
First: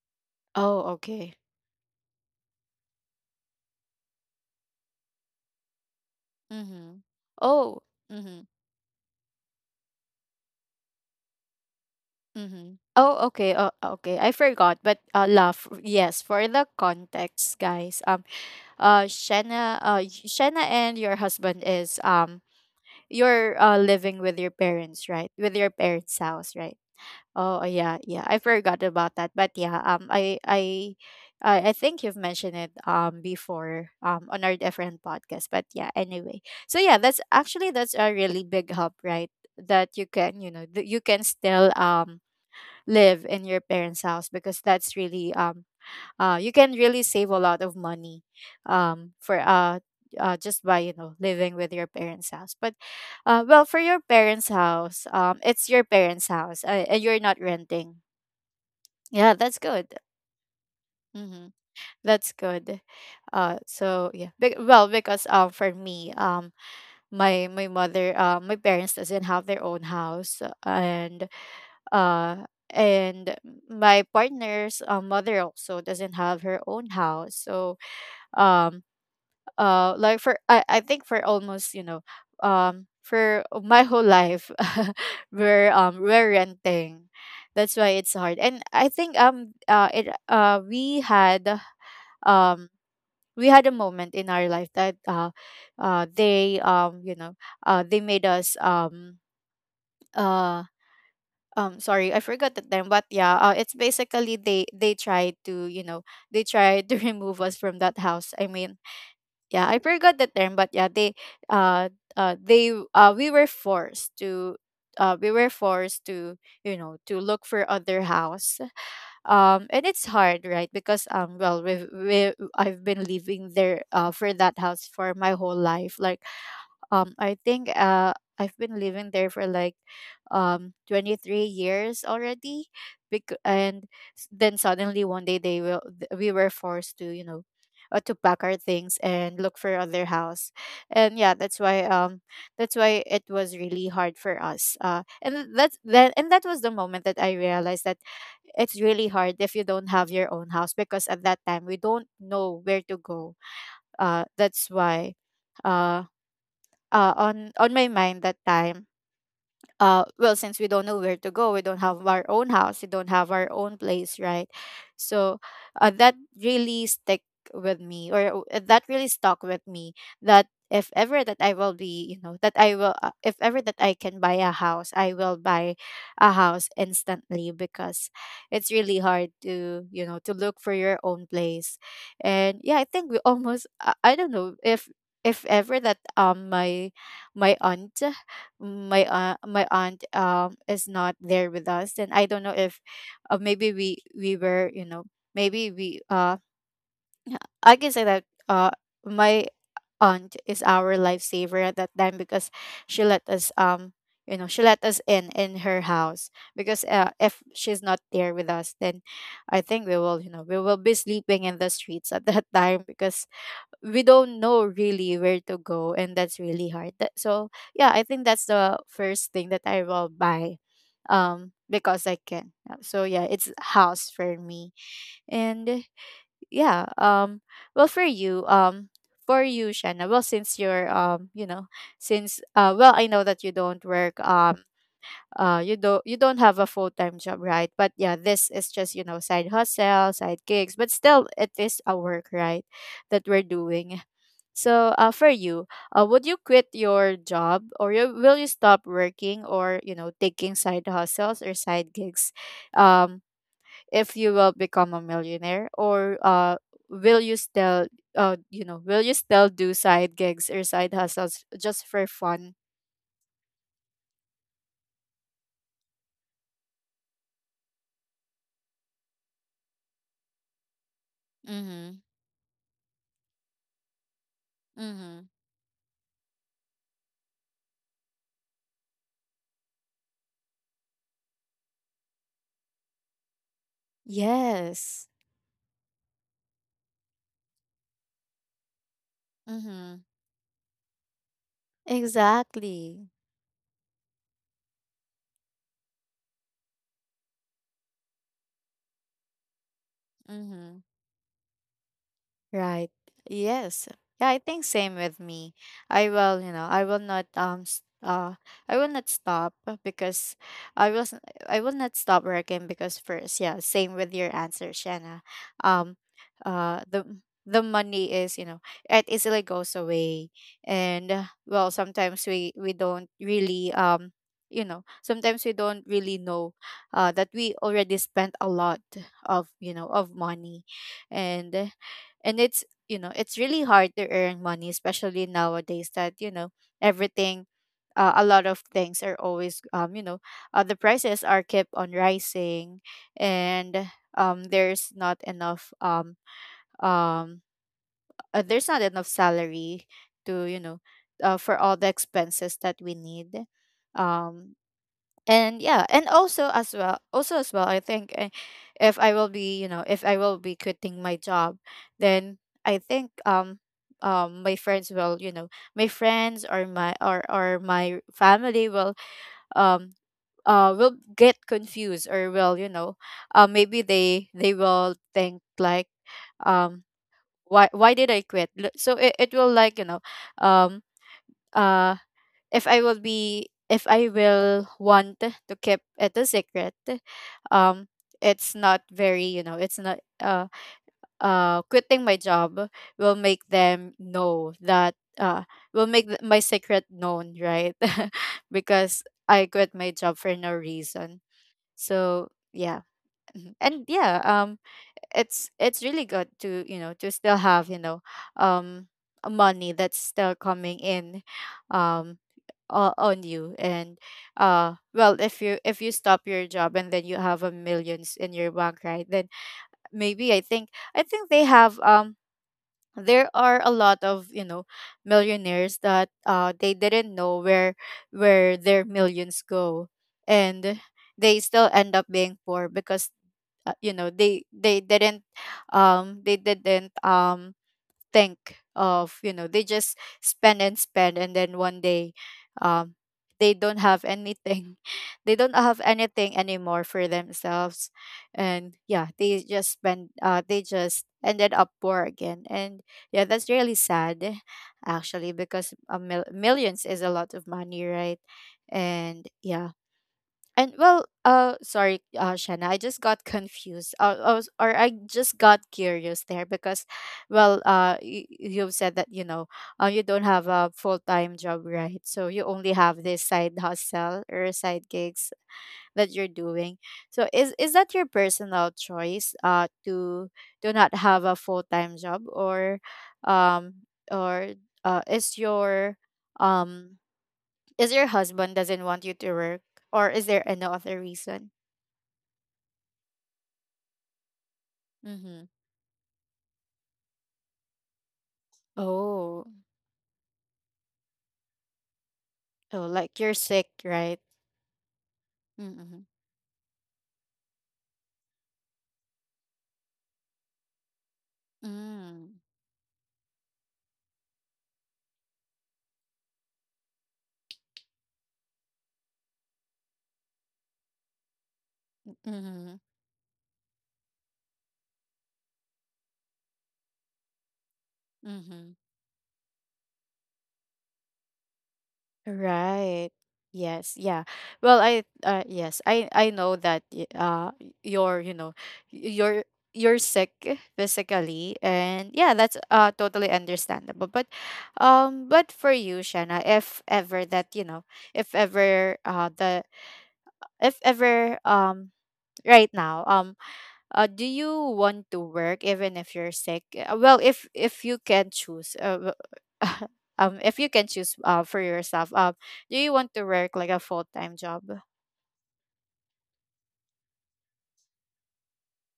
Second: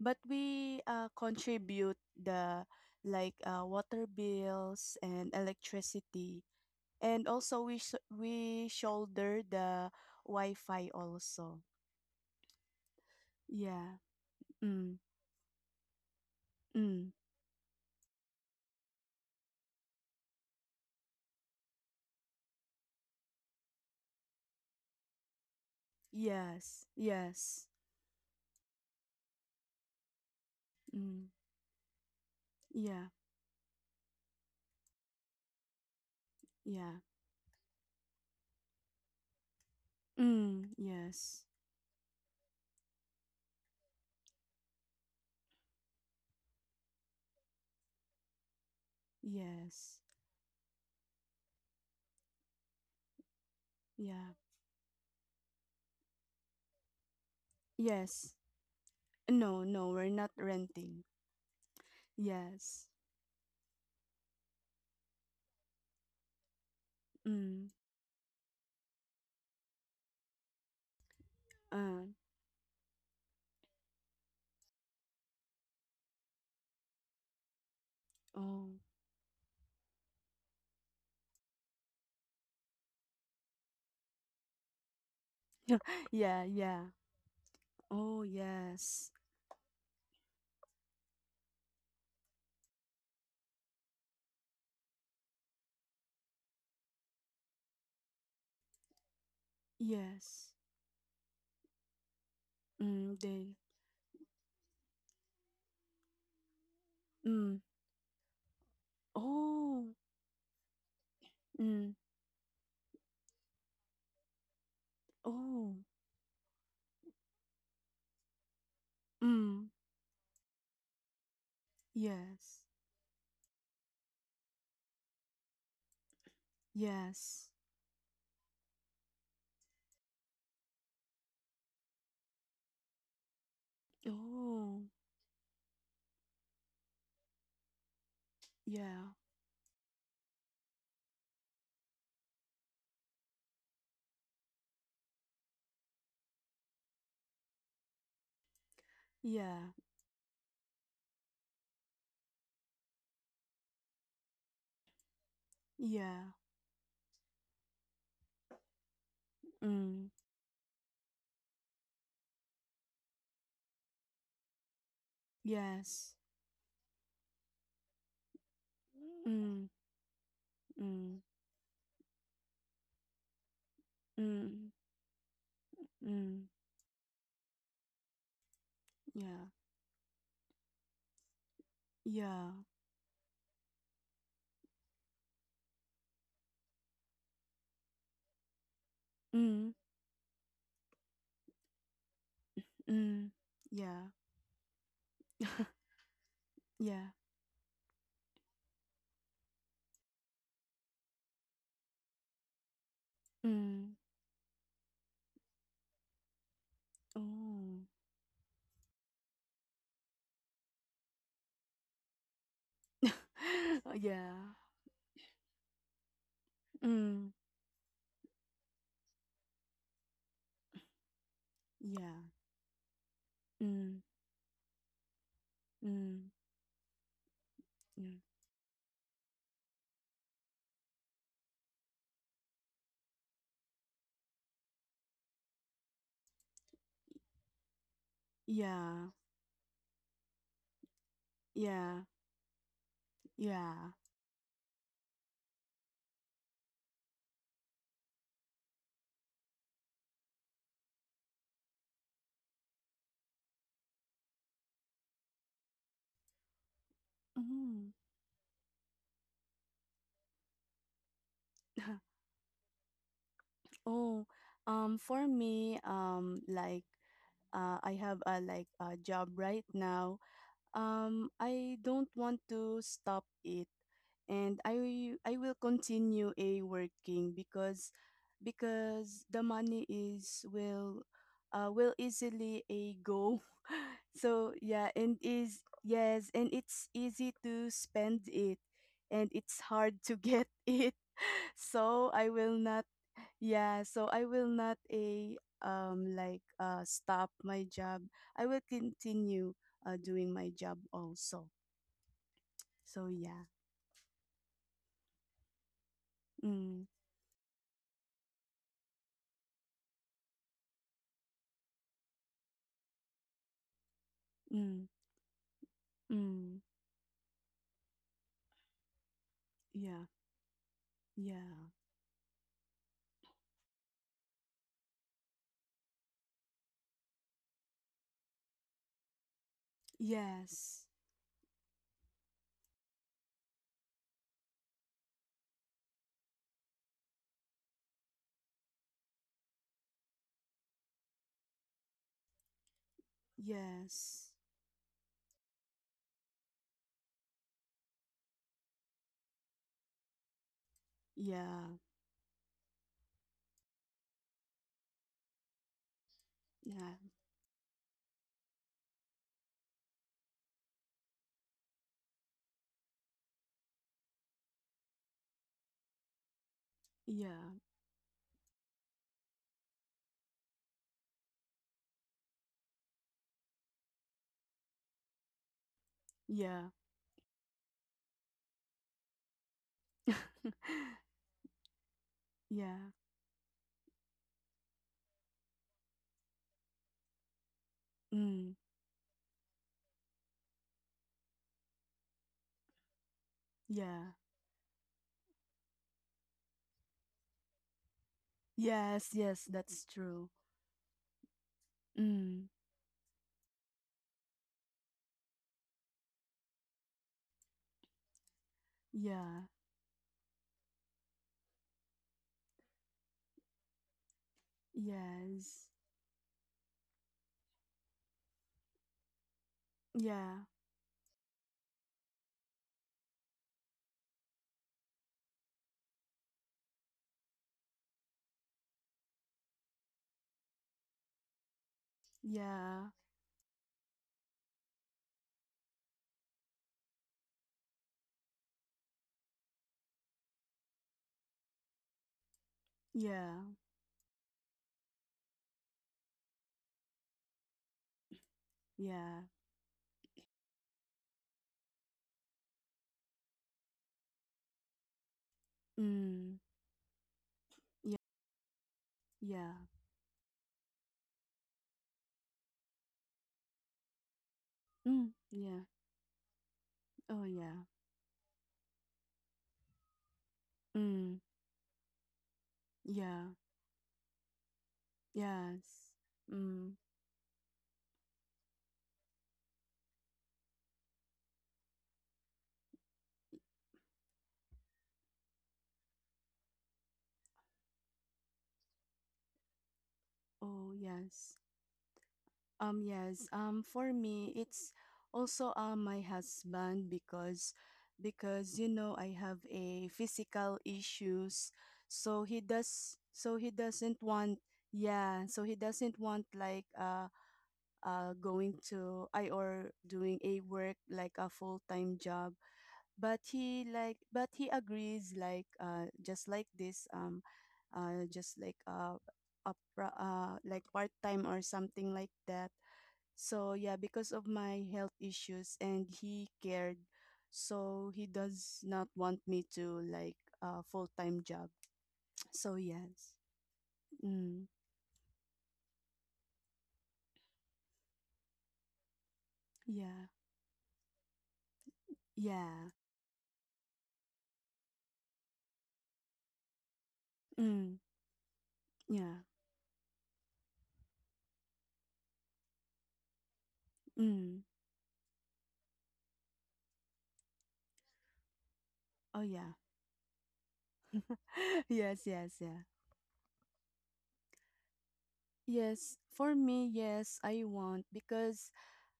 S2: but we
S1: Oh, okay.
S2: contribute the, like water bills and electricity.
S1: Mm-hmm.
S2: And also we
S1: Oh,
S2: sh-
S1: mm-hmm.
S2: we shoulder the Wi-Fi also.
S1: Mm-hmm. Oh, okay. Oh,
S2: Yeah.
S1: okay. I forgot,
S2: Mm.
S1: but love. Yes, for the
S2: Mm.
S1: context, guys. Shanna, Shanna and your husband is, you're living with your parents, right? With your parents' house, right?
S2: Yes.
S1: Oh
S2: Yes.
S1: yeah, yeah. I forgot about that. But yeah,
S2: Mm.
S1: I think you've mentioned it
S2: Yeah.
S1: before on our different podcast. But yeah, anyway. So yeah,
S2: Yeah.
S1: that's actually, that's a really big help, right? That you can, you know,
S2: Mm.
S1: that you can
S2: Yes.
S1: still live in your parents' house, because that's really you can really save a lot of money, for
S2: Yes.
S1: just by, you know, living with your parents' house. But well, for your
S2: Yeah.
S1: parents' house, it's your parents' house, and you're not renting.
S2: Yes.
S1: Yeah, that's
S2: No, no,
S1: good.
S2: we're not renting.
S1: Mm-hmm. That's good.
S2: Yes.
S1: So yeah, because for me, my my
S2: Mm.
S1: mother, my parents doesn't have their own house. And
S2: Uh.
S1: uh, and my partner's mother also doesn't have her own house. So
S2: Oh.
S1: um like for I think for almost, you know, for my whole life, we're
S2: Yeah, yeah.
S1: renting. That's why it's
S2: Oh,
S1: hard. And I
S2: yes.
S1: think it um we had a moment in our life that they you know, they made us
S2: Yes.
S1: uh sorry, I forgot the term, but
S2: Mm,
S1: yeah,
S2: they.
S1: it's basically, they tried to, you know, they tried to remove us
S2: Mm.
S1: from that house, I mean, yeah, I
S2: Oh.
S1: forgot the term, but yeah, uh,
S2: Mm.
S1: they we were forced to, we were
S2: Oh.
S1: forced to, you know, to look for other house.
S2: Mm.
S1: And it's hard, right? Because well, we
S2: Yes.
S1: I've been living there for that house for my whole life. Like I
S2: Yes.
S1: think I've been living there for like 23 years already. And then,
S2: Oh.
S1: suddenly, one day, they will, we were forced to, you know, to pack our things
S2: Yeah.
S1: and look for other house. And yeah, that's why it was really hard for us. And that was the moment that I realized that it's really hard if you
S2: Yeah.
S1: don't have your own house, because at that time, we don't know where to go. That's why uh,
S2: Yeah.
S1: on my mind that time,
S2: Mm.
S1: well, since we don't know where to go, we don't have our own house, we don't have our own place, right? So
S2: Yes.
S1: that really stick with me, or that really stuck with
S2: Mm.
S1: me. That if
S2: Mm,
S1: ever that I will be, you know, that I will, if ever that I can
S2: mm,
S1: buy a
S2: mm,
S1: house, I will buy a
S2: mm.
S1: house instantly, because it's really hard
S2: Yeah.
S1: to, you know, to look for your own place.
S2: Yeah.
S1: And yeah, I think we almost, I don't know if ever that my my aunt, my
S2: Mm,
S1: aunt is not there with us, and I don't know if,
S2: mm.
S1: maybe
S2: Yeah.
S1: we were, you know, maybe we
S2: Yeah.
S1: I can say that my aunt is our lifesaver at that time, because she let us,
S2: Mm.
S1: you know, she let us in her house. Because If
S2: Oh.
S1: she's not there with us, then I think we will we will be sleeping in the streets at that time because we
S2: Yeah.
S1: don't know really where to go, and that's really hard.
S2: Mm.
S1: So yeah, I think that's the first thing that I will buy, because I
S2: Yeah.
S1: can. Yeah, so yeah, it's
S2: Mm.
S1: house for me. And
S2: Mm.
S1: yeah, well, for you, for you, Shanna, well, since you're since well, I know that you don't work, you don't, you don't have a full-time job, right? But yeah, this is just,
S2: Yeah.
S1: you know, side hustle, side gigs, but still it
S2: Yeah.
S1: is
S2: Yeah.
S1: a work, right, that we're
S2: Yeah.
S1: doing. So, for you, would you quit your job, or will you stop working or, you know, taking side hustles or side gigs, um, if you will become a millionaire? Or will you
S2: Mm.
S1: still, you know, will you still do side gigs or side hustles just for fun?
S2: Oh, for me, like, I have a like a job right now. I
S1: Mm-hmm.
S2: don't want to stop it, and I will-
S1: Mm-hmm.
S2: I will continue a working because the money is will, will easily a go. So yeah,
S1: Yes.
S2: and is yes, and it's easy to spend it, and it's
S1: Mm-hmm.
S2: hard to get it. So I will not,
S1: Exactly.
S2: yeah. So I will not a stop my job. I will continue doing my job
S1: Mm-hmm.
S2: also.
S1: Right.
S2: So yeah.
S1: Yes. Yeah, I think same with me. I will, you know,
S2: Mm,
S1: I will not I will not stop because I was I will not stop working because first, yeah, same with your answer,
S2: mm,
S1: Shanna. Um
S2: mm.
S1: the money is, you know, it easily goes
S2: Yeah,
S1: away. And
S2: yeah,
S1: well, sometimes we don't really you know, sometimes we don't really know that we already spent a lot of, you know, of money.
S2: yes,
S1: And it's, you know, it's really hard to earn money, especially nowadays that, you know, everything a lot of things are always you know, the prices are kept on rising. And
S2: yes,
S1: um there's not enough um um there's not enough salary to, you know, for
S2: yeah,
S1: all the expenses that we need. um and yeah, and also as
S2: yeah,
S1: well, also as well, I think, if I will be, you know, if I will be quitting my job, then I think my friends will, you know, my friends
S2: yeah,
S1: or my family um will get confused or will, you know, maybe they will think like,
S2: yeah,
S1: um why did I quit? So it will like, you know, um uh if I
S2: yeah,
S1: will be if I will want to keep it a secret, um,
S2: mm,
S1: it's not very, you know, it's not quitting my job will make them
S2: yeah,
S1: know that will make my secret known, right?
S2: yes,
S1: Because
S2: yes,
S1: I quit
S2: that's
S1: my job
S2: true.
S1: for no reason. So
S2: Mm,
S1: yeah. Mhm. And yeah, it's really good to, you know, to still have, you know, um
S2: yeah,
S1: money that's still coming in, um on you. And well, if you,
S2: yes,
S1: if you stop your job, and then you have a millions in your bank, right? Then maybe
S2: yeah,
S1: I think, I think they have there are a lot of, you know, millionaires that they didn't know where their millions go, and they still end up being poor
S2: yeah,
S1: because, you know, they didn't they didn't think of, you know, they just spend and spend, and then one day, um
S2: yeah,
S1: they don't have anything. They don't have anything anymore for themselves. And yeah,
S2: yeah,
S1: they just spend, they just ended up poor again. And yeah, that's really sad actually, because a
S2: mm,
S1: millions is a lot of money,
S2: yeah,
S1: right? And
S2: yeah,
S1: yeah. And well, sorry, Shanna, I just got confused. I was, or I
S2: mm,
S1: just
S2: yeah,
S1: got curious there because,
S2: oh yeah,
S1: well, you've said that, you know, you don't have a full
S2: mm,
S1: time job, right? So you only have
S2: yeah,
S1: this side hustle or side gigs
S2: yes,
S1: that you're
S2: mm,
S1: doing. So is that your personal choice, to do not have a full time job, or, um, or uh, is your um is your husband doesn't want you to work, or is there
S2: oh
S1: another
S2: yes.
S1: reason?
S2: Yes. For me, it's
S1: Mm-hmm.
S2: also my husband because you know I have
S1: Oh.
S2: a physical issues, so he
S1: Oh,
S2: does,
S1: like
S2: so
S1: you're
S2: he
S1: sick,
S2: doesn't
S1: right?
S2: want, yeah, so he doesn't
S1: Mm-hmm.
S2: want like going to I, or doing a work like a full time
S1: Mm-hmm.
S2: job, but he like, but he agrees like just like this, just like like part time or something like that.
S1: Mm-hmm.
S2: So yeah, because of my health issues and he cared, so he does
S1: Mm-hmm.
S2: not want me to like a full-time job. So
S1: Right.
S2: yes.
S1: Yes. Yeah.
S2: Mm,
S1: Well, I yes, I know that you're, you know, y- you're you're
S2: yeah.
S1: sick physically. And yeah, that's
S2: Yeah.
S1: totally understandable. But for you, Shanna, if ever that, you
S2: Mm,
S1: know, if ever
S2: yeah.
S1: the if ever right now, do
S2: Mm.
S1: you want to work even if you're sick? Well, if you can choose,
S2: Oh yeah.
S1: if you can choose, for
S2: Yes,
S1: yourself,
S2: yes, yeah.
S1: do you want to work like a full-time job?
S2: Yes, for me, yes, I want,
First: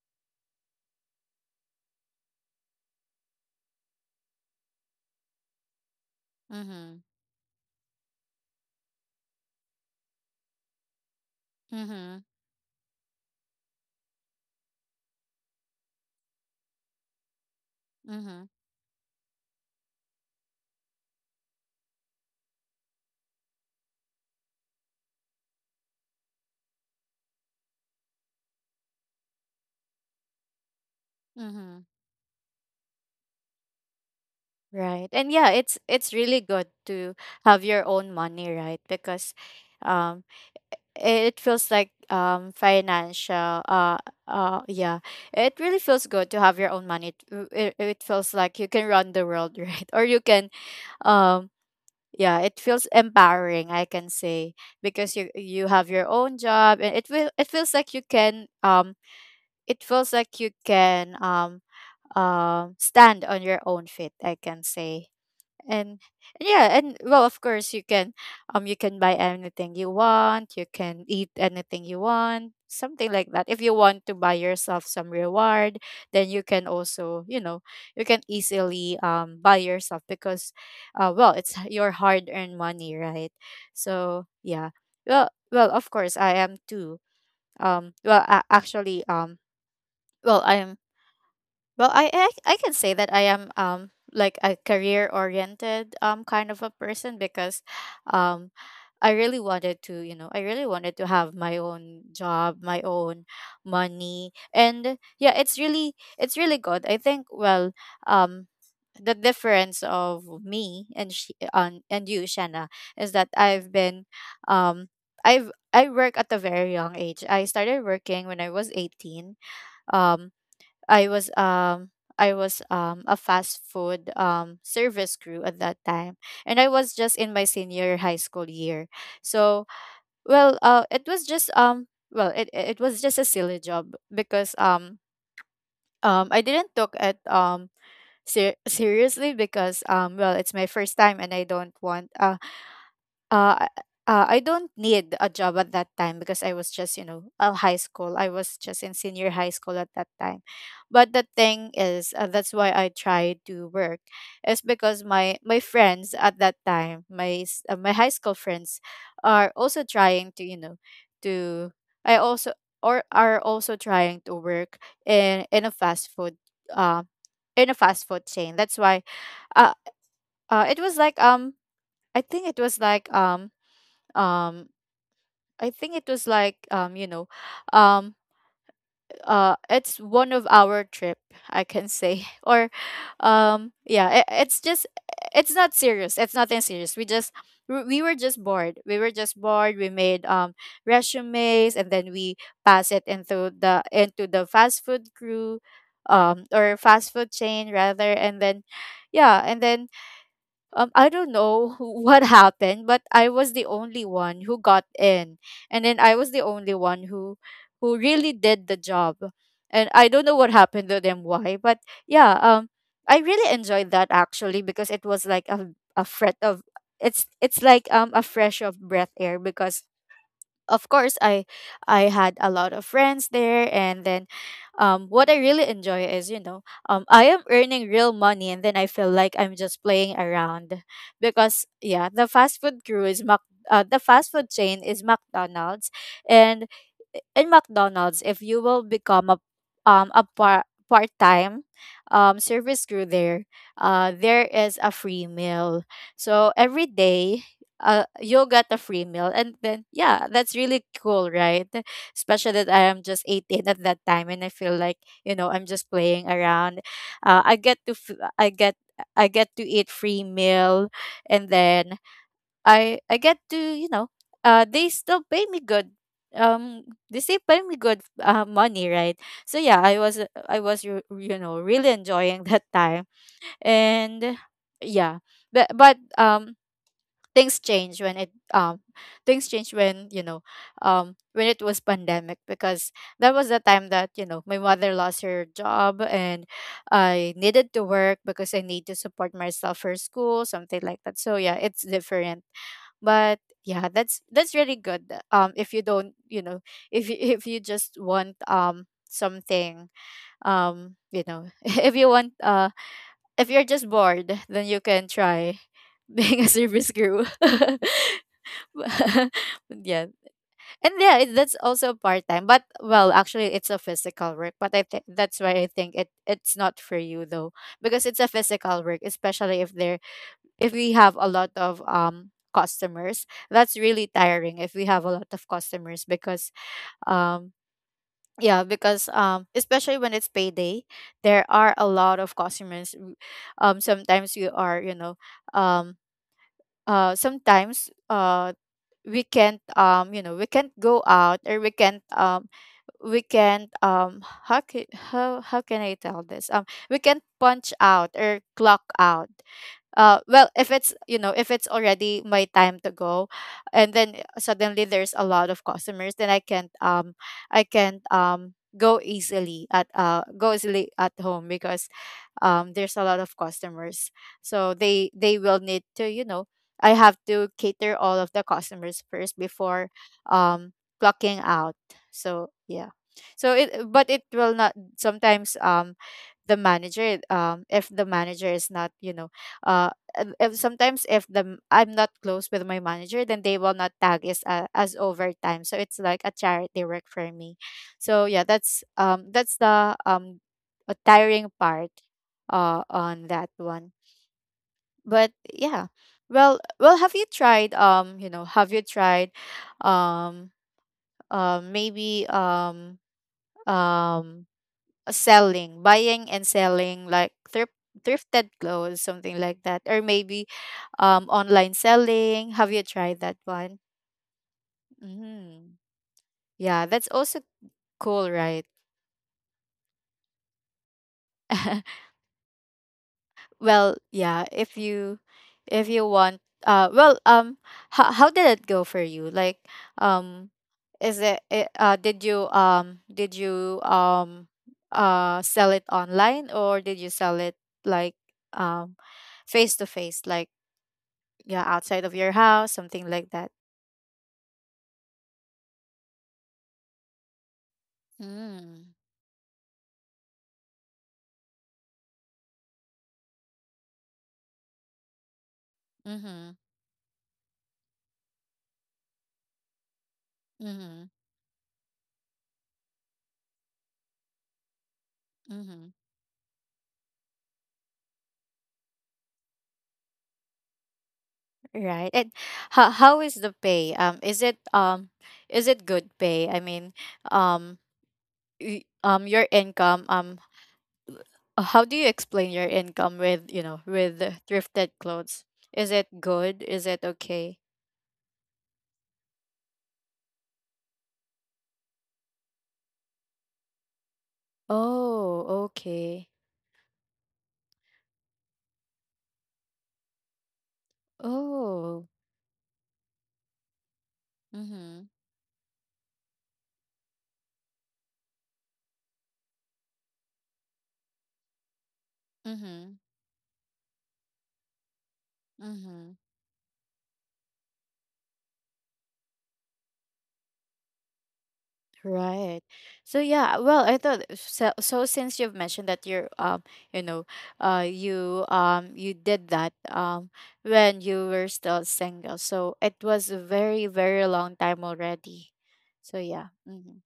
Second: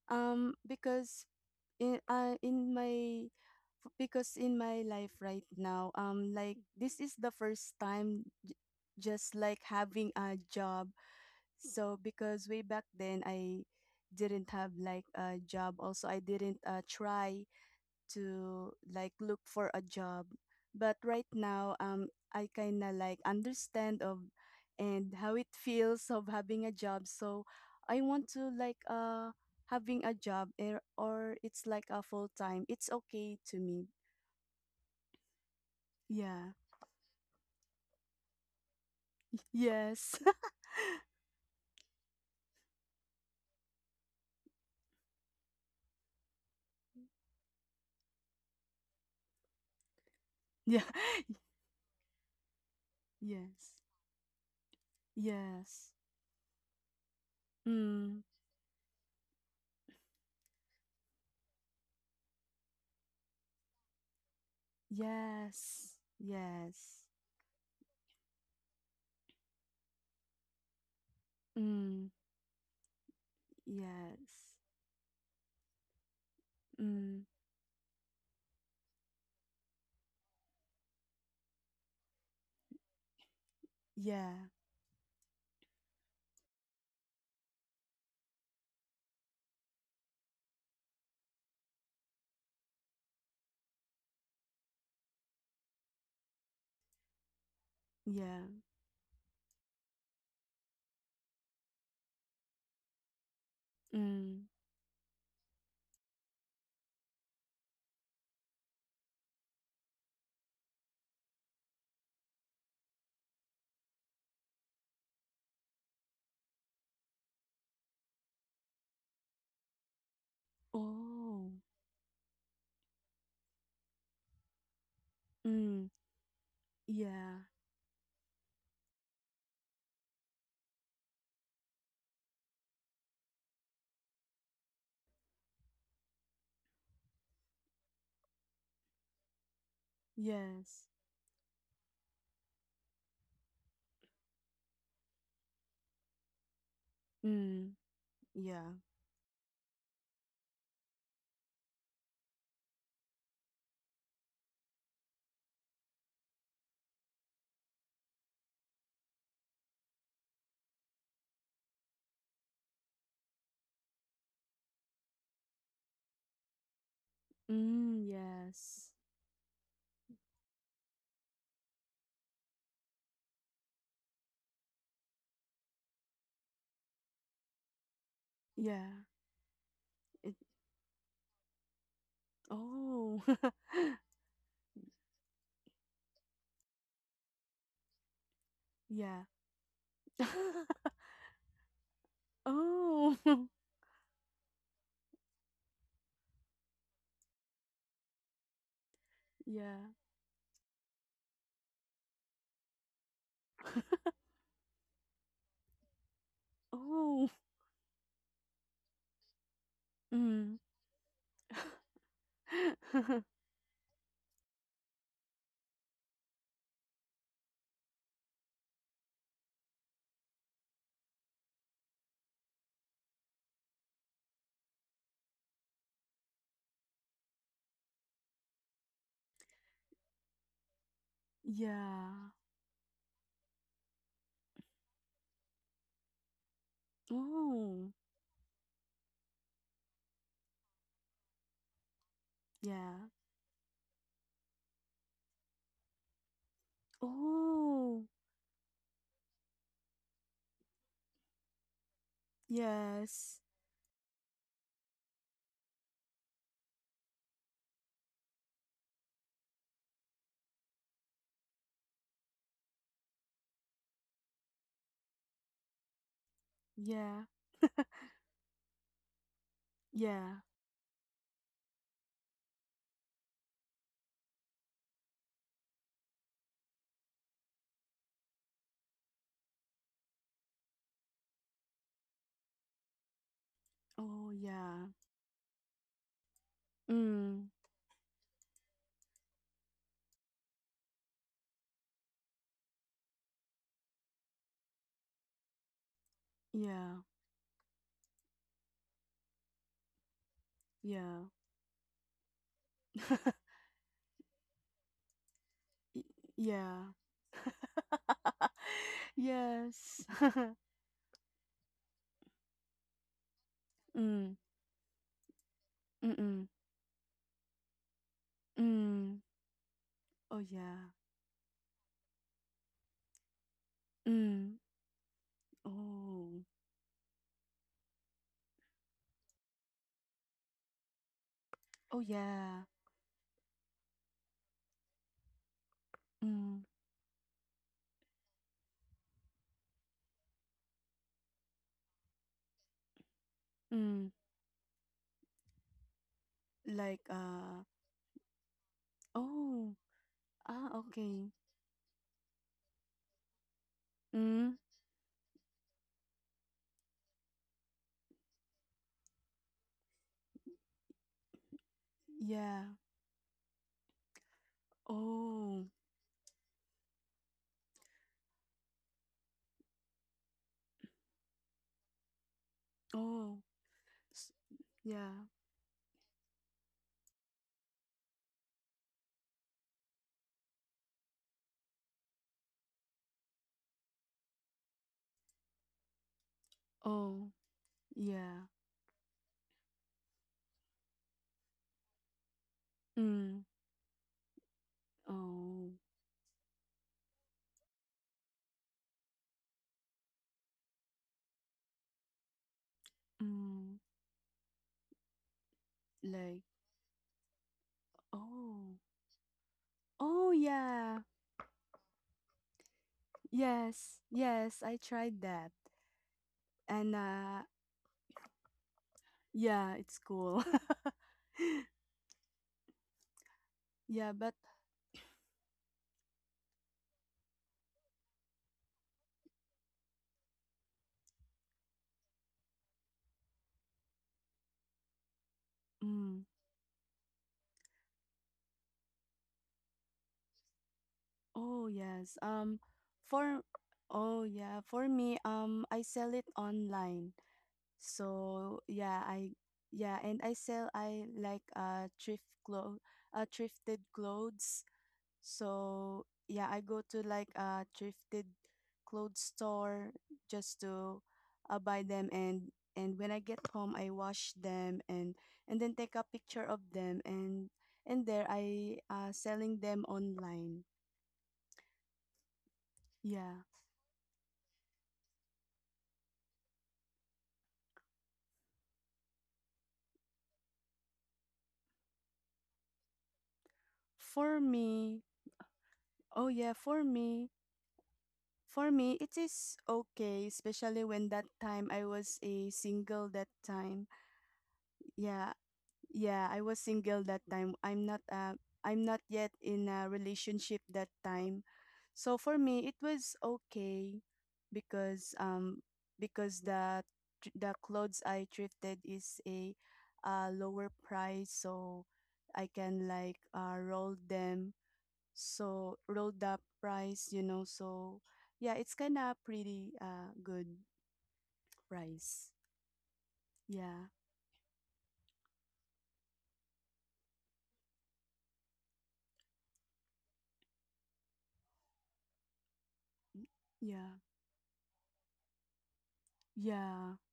S2: because in my because in my life right now, like this
S1: Mm-hmm.
S2: is the first time, just like having a job. So
S1: Mm-hmm.
S2: because way back then I didn't have like a job also, I didn't try
S1: Mm-hmm.
S2: to like look for a job, but right now, I kind of like understand of, and how it feels of having a job. So I want to like having a job, or it's like
S1: Mm-hmm.
S2: a full time, it's okay to me.
S1: Right. And yeah, it's really
S2: Yeah.
S1: good to have your own money, right? Because
S2: Yes.
S1: um. it feels like financial yeah, it really feels good to have your own money. It feels like you can run the world right, or you can,
S2: Yeah.
S1: um yeah, it feels empowering,
S2: Yes.
S1: I can say, because you have
S2: Yes.
S1: your own job, and it feels like you
S2: Mm.
S1: can it feels like you can stand on your own feet, I can say.
S2: Yes.
S1: And yeah, and
S2: Yes.
S1: well, of course, you can, you can buy anything you want, you can eat anything you
S2: Mm.
S1: want, something like that. If you want to buy
S2: Yes.
S1: yourself some reward, then you can
S2: Mm.
S1: also, you know, you can easily buy yourself, because well, it's your hard earned money, right? So
S2: Yeah.
S1: yeah, well, well, of course, I am too. Well, a- actually well, I am well, I can say that I am like a career oriented kind of a person, because
S2: Yeah.
S1: um I really wanted to, you know, I really wanted to have my own job, my own money.
S2: Mm.
S1: And yeah, it's really, it's really good. I think, well, um the difference of me and she, and you, Shanna, is that I've been um I work at a very young age. I started working when I was 18. Um I was
S2: Oh.
S1: um I was a fast food service crew at that
S2: Mm,
S1: time, and I was just in
S2: yeah.
S1: my senior high school year. So, well, it was just well, it was just a silly job, because I didn't took it seriously, because well, it's my
S2: Yes.
S1: first time, and I don't want, uh, I don't need a job at that time, because I was just, you know, a
S2: Mm,
S1: high school. I was
S2: yeah.
S1: just in senior high school at that time. But the thing is, that's why I tried to work, is because my friends at that time, my high school friends, are also trying to, you know, to I also or are also trying to work in a fast food, uh, in a
S2: Mm,
S1: fast food chain. That's
S2: yes.
S1: why, uh, it was like, I think it was like, um you know, um
S2: Yeah.
S1: it's
S2: It,
S1: one of our trip, I can say, or
S2: oh.
S1: yeah, it's just, it's not serious, it's nothing serious. We just, we were just bored, we were
S2: Yeah.
S1: just bored. We made resumes, and then we pass it
S2: Oh.
S1: into the fast food crew, or fast food chain rather. And then yeah, and
S2: Yeah.
S1: then, I don't know what happened, but I was the only one who got in, and then I was the only one
S2: Oh.
S1: who really did the job. And I don't know what
S2: Mm.
S1: happened to them why, but yeah, I really enjoyed that actually, because it was like a fret of it's like a fresh of breath air, because of course, I had a lot of friends there. And then what I really enjoy is, you know, I am earning real money, and then I feel like I'm just playing around. Because yeah, the
S2: Yeah.
S1: fast food crew is the fast food chain is McDonald's. And in
S2: Oh.
S1: McDonald's, if you will become a part-time service crew
S2: Yeah.
S1: there, there is a free meal. So every day,
S2: Oh.
S1: you got a free meal. And then yeah, that's really cool, right? Especially that I am just
S2: Yes.
S1: 18 at that time, and I feel like, you know, I'm just playing around. Uh, I get to, f- I get, I get to eat free meal, and then I get to, you know, they still pay me good. They
S2: Yeah.
S1: still pay me good, money, right? So yeah,
S2: Yeah.
S1: I was, you know, really enjoying that time. And yeah, but, but, um, things change when it things change when you know when it was pandemic, because that was the time that, you
S2: Oh,
S1: know, my
S2: yeah.
S1: mother lost her job and I
S2: Mm.
S1: needed to work because I need to support myself for school, something like that. So yeah, it's different. But yeah, that's really good, if you don't, you know,
S2: Yeah.
S1: if you just want something, you
S2: Yeah.
S1: know, if you're just bored, then you can try
S2: Y-
S1: being a
S2: yeah.
S1: service crew.
S2: Yes.
S1: Yeah, and yeah, that's also part-time, but well, actually, it's a
S2: Ừm,
S1: physical work, but I think that's why I think
S2: ừm, ừm,
S1: it's not for you though, because it's a physical work,
S2: ừm.
S1: especially
S2: Oh,
S1: if
S2: yeah.
S1: we have a lot of customers. That's really
S2: Ừm.
S1: tiring if we have a lot of customers,
S2: Oh.
S1: because um yeah, because especially when it's payday, there are a
S2: Oh,
S1: lot of
S2: yeah.
S1: customers. Sometimes you are, you know, um
S2: Ừm,
S1: sometimes, we can't, you know, we can't go out, or we can't,
S2: ừm.
S1: how can I tell this, we
S2: Like,
S1: can't
S2: uh,
S1: punch out or clock out.
S2: oh,
S1: Well, if
S2: ah,
S1: it's, you know,
S2: okay.
S1: if it's already my time to go, and then,
S2: Ừm.
S1: suddenly there's a lot of customers, then I can't I can't go easily at home, because
S2: Yeah.
S1: there's a lot of customers, so they will
S2: Oh,
S1: need to, you know, I have to cater all of the customers first before, um clocking out. So yeah,
S2: oh,
S1: so it but it
S2: s,
S1: will not
S2: yeah.
S1: sometimes, the manager, if the manager is not, you know, uh and if sometimes, if the m- I'm not close with my manager, then they will not tag us, as overtime, so it's like a charity work for
S2: Oh.
S1: me. So yeah,
S2: Yeah.
S1: that's that's the a tiring part on that
S2: Ừm.
S1: one. But
S2: Oh,
S1: yeah, well, have you tried, you know, have you tried, um maybe
S2: mm,
S1: um selling, buying and
S2: like,
S1: selling, like thrifted
S2: oh.
S1: clothes, something like that, or
S2: Oh,
S1: maybe
S2: yeah.
S1: online selling. Have you tried that one?
S2: Yes, yes, I tried that.
S1: Mm. Yeah,
S2: And,
S1: that's also
S2: uh,
S1: cool, right?
S2: yeah, it's cool.
S1: Well,
S2: Yeah, but
S1: yeah, if you, if you want well how did it go for you? Like, um is did you, did you, sell it
S2: mm.
S1: online, or did you sell it like, um face to face, like, yeah,
S2: Oh
S1: outside of
S2: yes.
S1: your house, something like
S2: For
S1: that.
S2: oh yeah, for me, I sell it online. So
S1: Mm.
S2: yeah, I, yeah, and I sell, I like thrift clothes, thrifted clothes. So yeah,
S1: Mhm.
S2: I go to like a thrifted clothes store just to
S1: Mhm.
S2: buy them, and when I get home I wash them, and then
S1: Mhm.
S2: take a picture of them, and there I selling them online.
S1: Right. And how is
S2: Yeah.
S1: the pay, is it, is it good pay, I mean, um your income, how do you explain your income with, you know, with the
S2: For
S1: thrifted
S2: me,
S1: clothes, is it
S2: oh yeah,
S1: good, is it okay?
S2: for me, it is okay, especially when that time I was a single that time. Yeah,
S1: Oh, okay.
S2: yeah, I was single that time. I'm not yet in a relationship that time.
S1: Oh.
S2: So for me, it was okay
S1: Mhm.
S2: because um because the, the clothes I thrifted is a lower price, so I can
S1: Mhm.
S2: like roll them, so
S1: Mhm.
S2: rolled up rice, you know. So yeah, it's kind of pretty good rice.
S1: Right. So yeah,
S2: Yeah,
S1: well, I thought so. So since you've mentioned that you're, you know, you did that when you were still single, so it was a very
S2: yeah,
S1: very long time already. So yeah.
S2: yeah,
S1: Hmm.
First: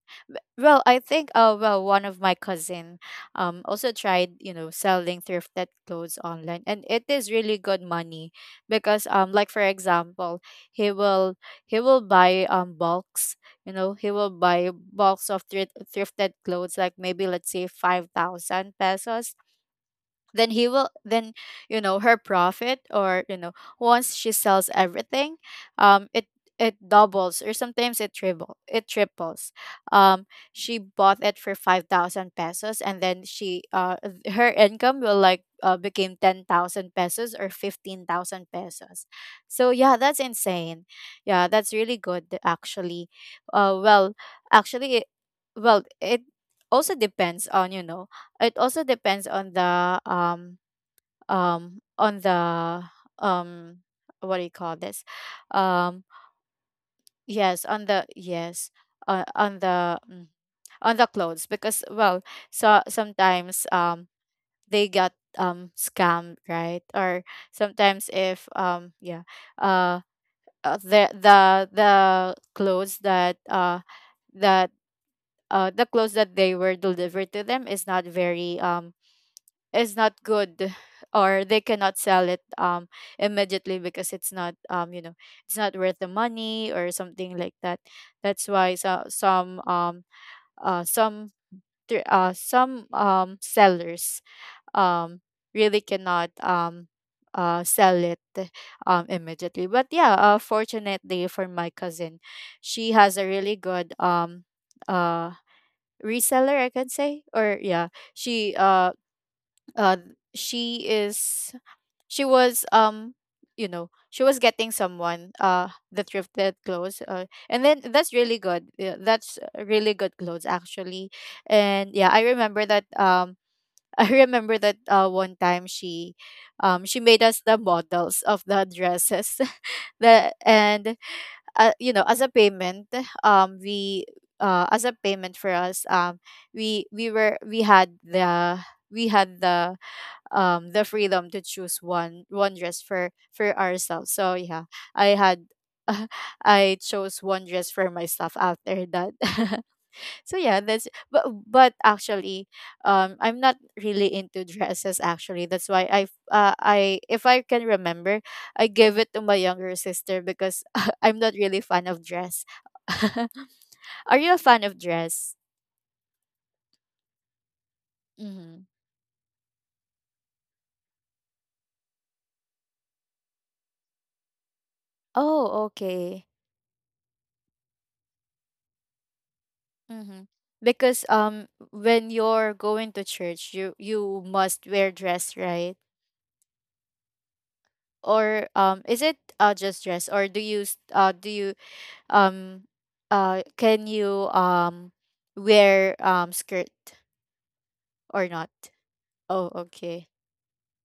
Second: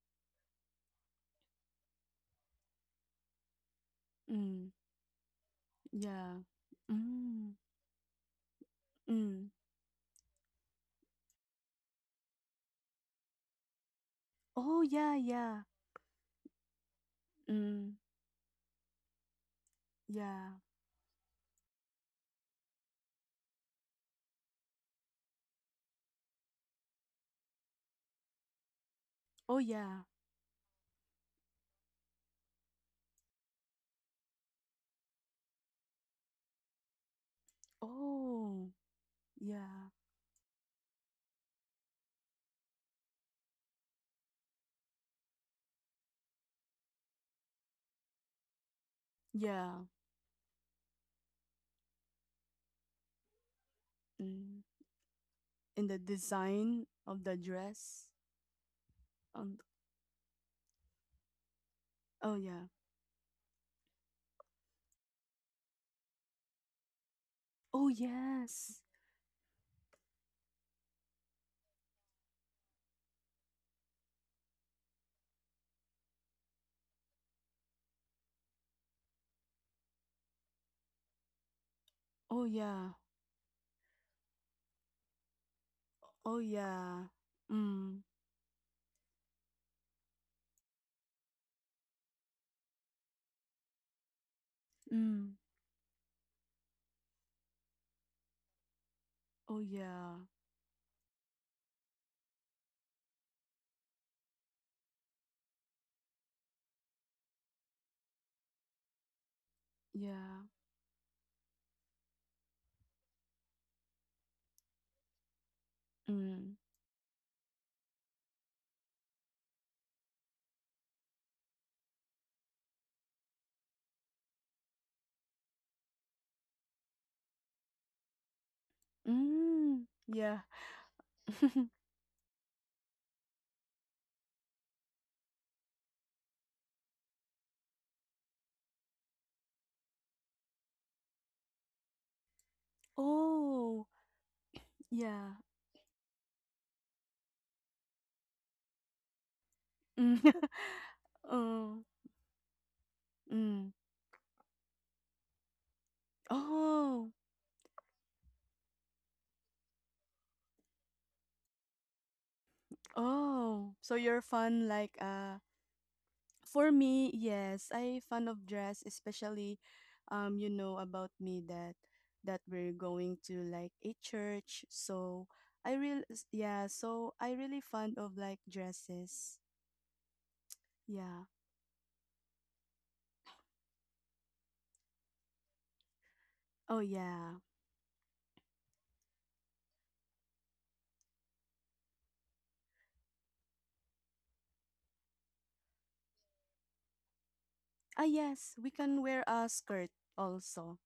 S1: Well, I think, one of my cousin also tried, you
S2: mm,
S1: know, selling thrifted clothes
S2: yeah,
S1: online, and it is
S2: mm,
S1: really good money, because
S2: mm.
S1: like for example, he will he will buy bulks, you know, he will buy a
S2: Oh yeah,
S1: box of
S2: yeah,
S1: thrifted clothes, like maybe let's say
S2: mm,
S1: 5,000 pesos,
S2: yeah.
S1: then he will then you know, her profit, or you know, once she sells everything, it, it doubles, or sometimes it triples.
S2: Oh yeah,
S1: um she bought it for 5,000 pesos, and then she, uh, her income will, like, became 10,000 pesos or 15,000
S2: oh
S1: pesos. So
S2: yeah,
S1: yeah, that's insane. Yeah, that's really good, actually. uh well Actually, well, it also depends on, you know, it also depends on
S2: yeah.
S1: the, on the, um what do you
S2: Mm.
S1: call this,
S2: And the
S1: um
S2: design of the
S1: yes, on the,
S2: dress.
S1: yes,
S2: Um,
S1: on the, mm, on the clothes, because well,
S2: oh yeah.
S1: so sometimes, they got, scammed, right, or
S2: Oh
S1: sometimes if,
S2: yes.
S1: yeah, uh the clothes that that the clothes that they were delivered to them is not very, is not good, or they cannot sell it
S2: Oh yeah.
S1: immediately, because it's not, you know, it's not worth the
S2: Oh
S1: money or
S2: yeah.
S1: something like that.
S2: Mm.
S1: That's why, so, some, some, some, sellers, um
S2: Mm.
S1: really cannot, sell it
S2: Oh
S1: immediately. But yeah,
S2: yeah.
S1: fortunately for my cousin, she has a really good, uh reseller, I can say, or yeah, she uh uh
S2: Yeah.
S1: she is she was, you know, she was getting someone, uh, the thrifted
S2: Mm.
S1: clothes, and then that's really good, yeah, that's really good clothes, actually. And yeah, I remember that, I remember that, one time she, she made us the models of the dresses.
S2: Mm,
S1: the
S2: yeah.
S1: and You know, as a payment, we as a payment for us, we were we had the, the freedom to choose one dress for
S2: Oh,
S1: ourselves. So yeah, I
S2: yeah.
S1: had, I chose one dress for myself after that.
S2: Mm.
S1: So yeah, that's, but
S2: Oh,
S1: actually, I'm not
S2: mm.
S1: really into dresses, actually. That's why I, I
S2: Oh,
S1: if I can remember, I gave it to my younger sister, because I'm not really fan of dress.
S2: oh. So
S1: Are
S2: you're
S1: you a fan
S2: fun
S1: of
S2: like
S1: dress?
S2: for me, yes, I fun of
S1: Mm-hmm.
S2: dress, especially you know about me that we're going to like a church. So
S1: Oh,
S2: I real
S1: okay.
S2: yeah, so I really fond of like dresses.
S1: Mm-hmm. Because,
S2: Yeah.
S1: um, when you're going to church, you must wear dress, right?
S2: Oh yeah.
S1: Or, um, is it, uh, just dress, or do you, do you, um can you, wear, skirt
S2: Ah
S1: or not?
S2: yes, we can wear a
S1: Oh,
S2: skirt
S1: okay.
S2: also.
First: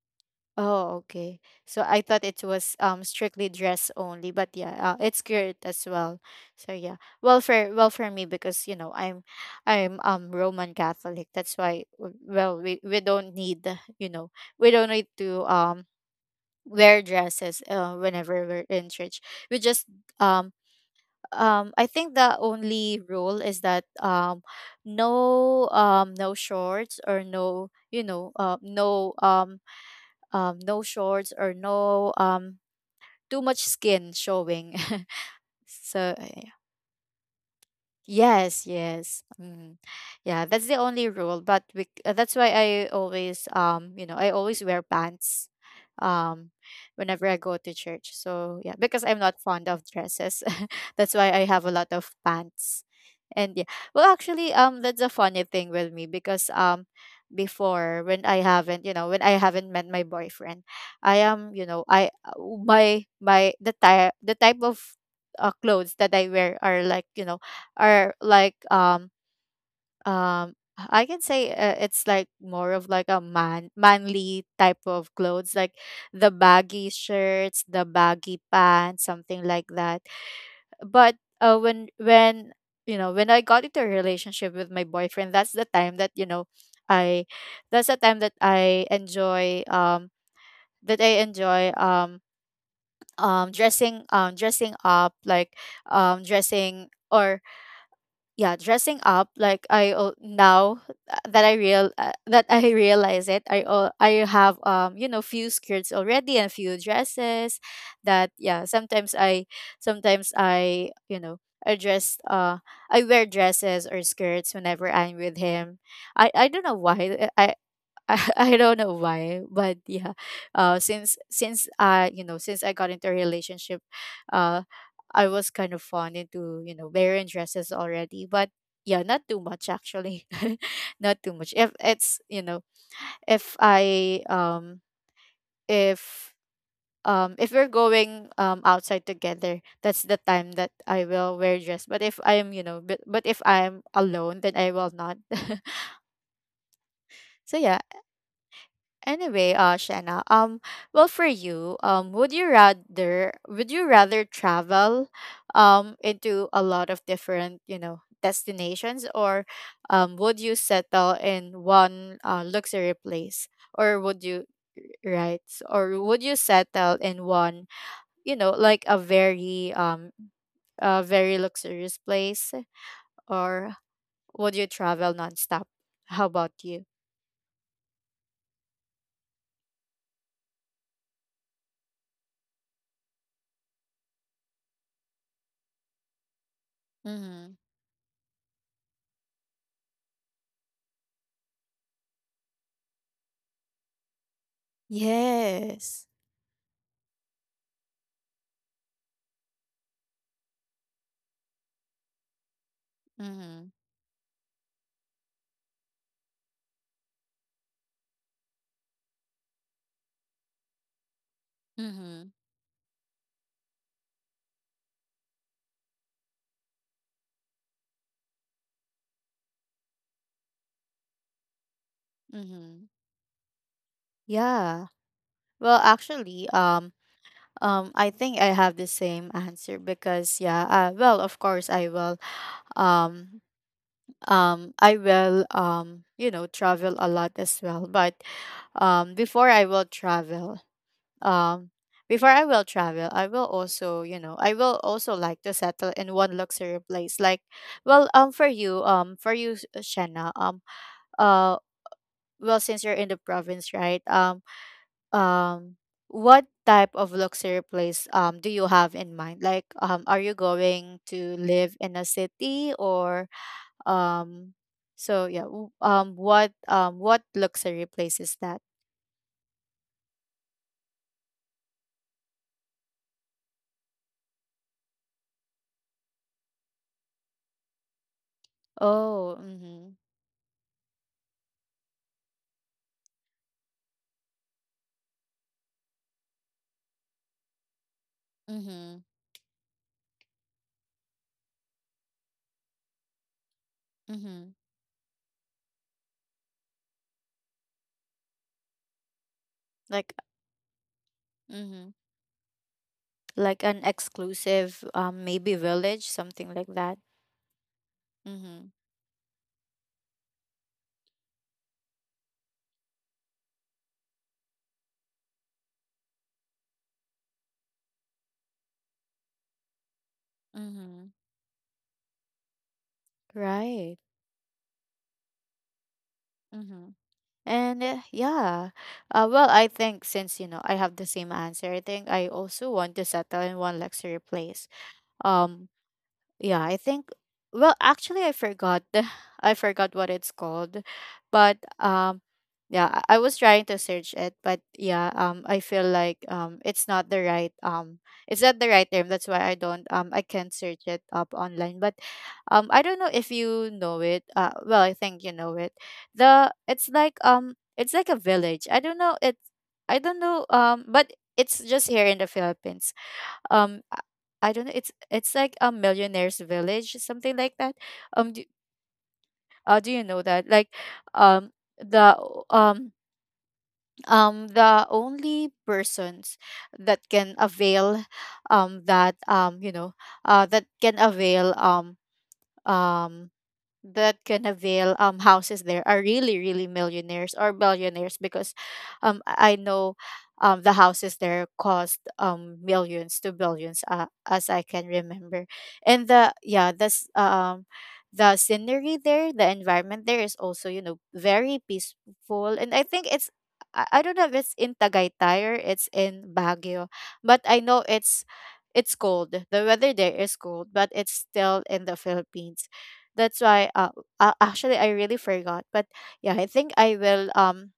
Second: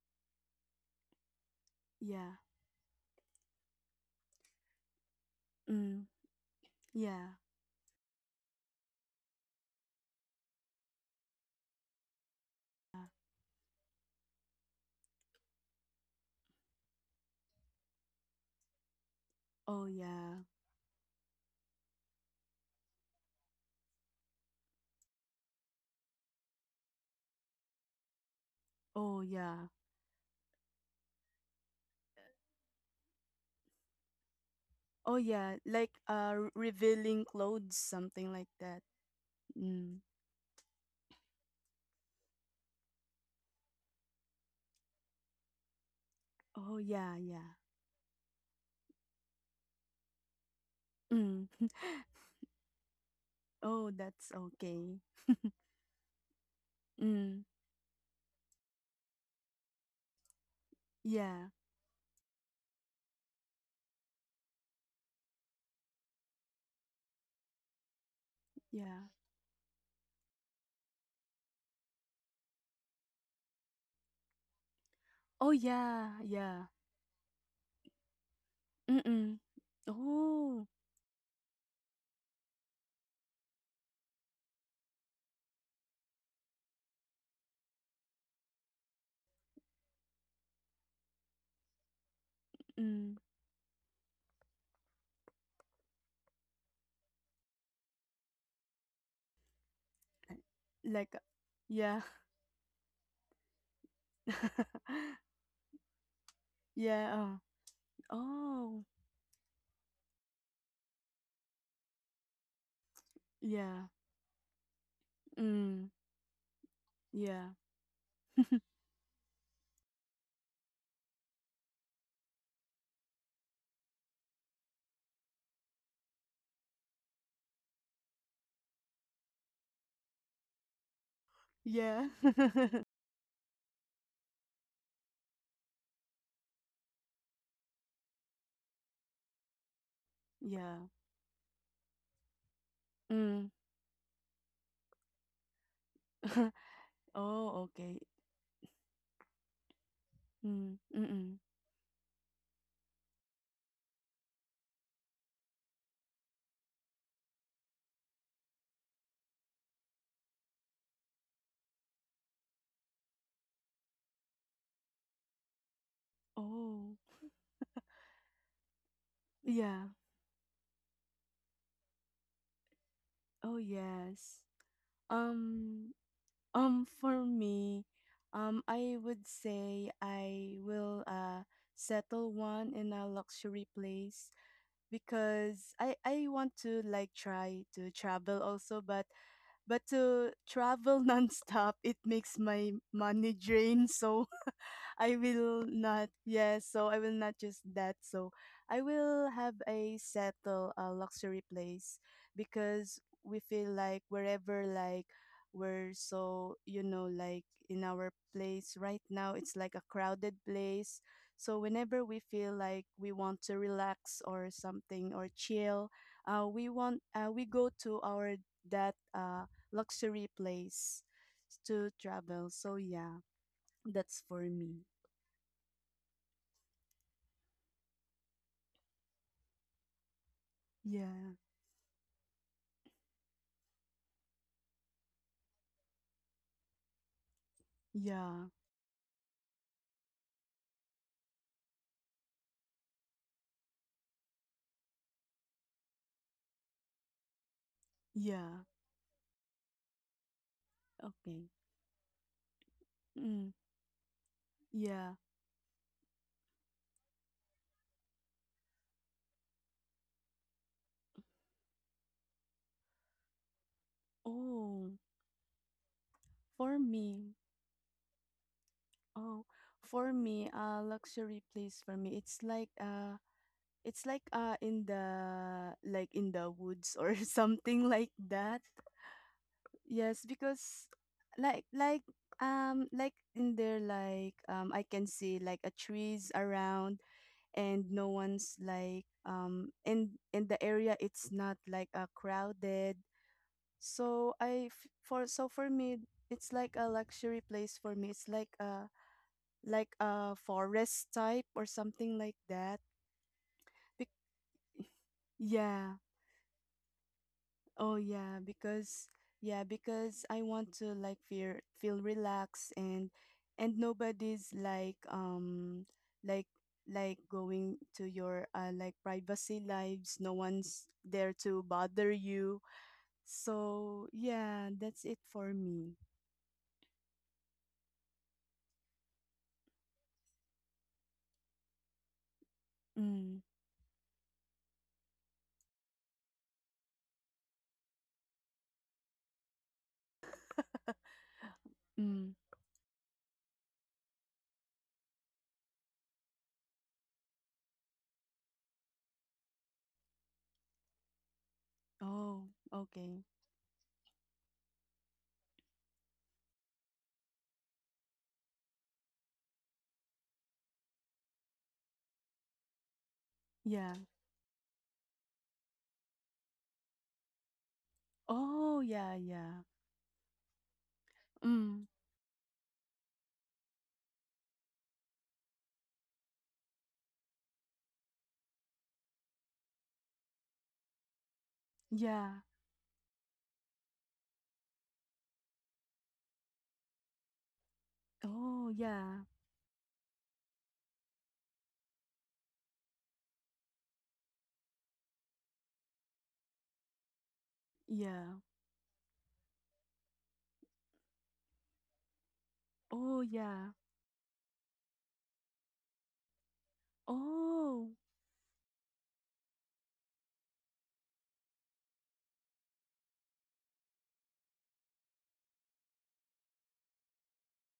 S1: Oh, okay. So I thought
S2: Yeah.
S1: it was, um, strictly dress only, but yeah, it's good as
S2: Mm,
S1: well. So yeah,
S2: yeah.
S1: well, for me, because you know, I'm, um, Roman Catholic. That's why, well, we don't need, you know, we don't need to, um, wear dresses, whenever we're in church. We
S2: Oh
S1: just,
S2: yeah.
S1: um, um, I think the only rule is that, um, no, um, no shorts, or no, you know, no,
S2: Oh
S1: um,
S2: yeah.
S1: no shorts, or no, too much skin showing.
S2: Oh yeah. Like
S1: So
S2: revealing clothes, something like
S1: yes,
S2: that.
S1: yes. Mm.
S2: Mm.
S1: Yeah, that's the only rule. But we, that's why I always, you know, I always wear pants, um,
S2: Oh yeah,
S1: whenever I
S2: yeah.
S1: go to church. So yeah, because I'm not fond of dresses, that's why I
S2: Mm.
S1: have a lot of pants. And yeah,
S2: Oh,
S1: well,
S2: that's
S1: actually,
S2: okay.
S1: that's a funny thing with me because,
S2: Mm.
S1: before when I haven't, you know, when I haven't met my boyfriend, I
S2: Yeah.
S1: am, you know, I, my my the type of, clothes that I wear are, like, you know, or like,
S2: Yeah.
S1: um, um, I can say, it's like more of like a manly type of
S2: Oh
S1: clothes, like
S2: yeah,
S1: the
S2: yeah.
S1: baggy shirts, the baggy pants,
S2: Mm-mm.
S1: something like that.
S2: Oh.
S1: But, when, you know, when I got into a relationship with my boyfriend, that's the time that, you know, I that's the time that I enjoy, that I enjoy um
S2: Mm.
S1: dressing, dressing up, like, dressing or yeah, dressing up like
S2: Like
S1: now,
S2: like, yeah.
S1: that I, realize it, I have, um, you know, few skirts already, and few
S2: Yeah.
S1: dresses. That Yeah,
S2: Oh.
S1: sometimes I sometimes I, you know, i dress uh I wear dresses
S2: Yeah.
S1: or skirts whenever I'm with him.
S2: Mm.
S1: I don't know why
S2: Yeah.
S1: I, I don't know why, but yeah, since I, you know, since I got into a relationship, uh, I was kind of fond into, you know, wearing dresses already, but yeah, not too much, actually, not too much. If
S2: Yeah.
S1: it's, you know, if I if um, if we're going, um, outside together, that's the time that
S2: Yeah.
S1: I will wear dress. But if I'm, you know, but if
S2: Mm.
S1: I'm alone, then I will not. So
S2: Oh,
S1: yeah.
S2: okay.
S1: Anyway, Shanna,
S2: Mm, mm,
S1: well, for
S2: mm.
S1: you, would you rather travel, into a lot of different, you know, destinations, or, would you settle in one, luxury place, or would you, right, or would you settle
S2: Oh,
S1: in one, you know, like
S2: yeah.
S1: a very luxurious place,
S2: Oh,
S1: or
S2: yes.
S1: would you travel nonstop?
S2: Um,
S1: How about you?
S2: for me, I would say I will settle one in a luxury place because I want to like
S1: Mm-hmm.
S2: try to travel also, but to travel nonstop, it makes my money drain so I will
S1: Yes.
S2: not, yes, so I will not just that. So I will have a settle a luxury place because we
S1: Mm-hmm.
S2: feel like wherever like we're so, you know, like in our place right now, it's like a crowded place. So whenever we
S1: Mm-hmm.
S2: feel like we want to relax or something or chill, we go to our that luxury place to travel. So
S1: Mm-hmm.
S2: yeah, that's for me.
S1: Yeah. Well, actually, I think I have the same answer, because yeah, well,
S2: Yeah,
S1: of course I will, um, you know, travel a lot as well. But,
S2: yeah,
S1: before I will travel, um, before I will travel, I will also, you know, I will also like to settle in one luxury place. Like, well,
S2: yeah.
S1: for you, Shanna,
S2: Okay.
S1: uh, well, since you're in the
S2: Mm,
S1: province, right?
S2: yeah.
S1: Um what type of luxury place do you have in mind, like are you going to live in a city or um
S2: Oh, for
S1: what
S2: me,
S1: luxury place is that?
S2: oh, for me, a luxury place for me. It's like in the in the woods or something like that.
S1: Oh. Mhm.
S2: Yes, because like like like in there like I can see like a trees around and no one's like
S1: Mhm.
S2: in the area, it's not like crowded. So
S1: Mhm.
S2: I f- for so for me it's like a luxury place for me. It's like
S1: Like,
S2: a forest type or
S1: mhm,
S2: something like that.
S1: like an
S2: Be-
S1: exclusive maybe
S2: yeah.
S1: village, something like that.
S2: Oh
S1: Mhm.
S2: yeah, because I want to like feel feel relaxed and nobody's like like going to your like privacy lives. No one's
S1: Mhm.
S2: there to bother you.
S1: Right.
S2: So yeah, that's it for me.
S1: Mhm. And yeah, well, I think since you know I have the same answer, I think I also want to
S2: Mm.
S1: settle in one luxury place. Um, yeah, I think, well actually I forgot the I forgot what it's called. But
S2: Mm.
S1: yeah, I was trying to search it, but yeah, I feel like it's not the right it's not the right term. That's why I don't I can't search it up online. But
S2: Oh,
S1: I don't know
S2: okay.
S1: if you know it. Well, I think you know it. The it's like a village. I don't know, it's, I don't know, but it's just here in the Philippines. um
S2: Yeah.
S1: i I don't know, it's like a millionaire's village, something like that. um do,
S2: Oh, yeah, yeah.
S1: do you know that like um
S2: Mm,
S1: the o- um the only persons that can avail that that can avail
S2: yeah.
S1: um that Canaville houses there are really really millionaires or billionaires, because
S2: Oh, yeah.
S1: I know the houses there cost millions to billions, as I can remember. And the yeah that's um the
S2: Yeah.
S1: scenery there, the environment there is also, you know, very peaceful, and I think
S2: Oh,
S1: it's,
S2: yeah.
S1: I don't know if it's in Tagaytay or it's in Baguio, but I know
S2: Oh,
S1: it's cold. The weather there is cold, but it's still in the Philippines. That's why actually, I really forgot. But yeah, I think I will,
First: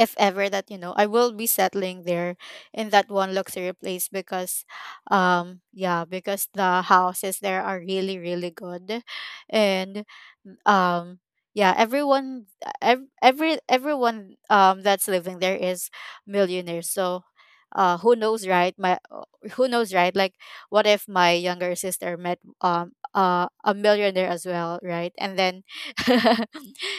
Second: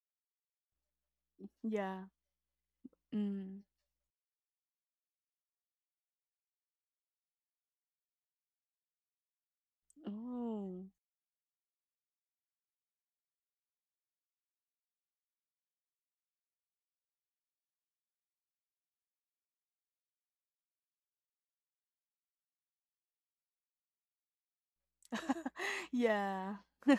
S1: if ever that you know, I will be settling
S2: yeah.
S1: there in that one
S2: Mm.
S1: luxury place, because yeah, because the houses there are really really good. And
S2: Oh.
S1: um yeah, everyone, everyone that's living there is millionaires, so who knows, right? my Who knows, right? Like, what if my younger sister met a millionaire as well, right? And then
S2: Yeah.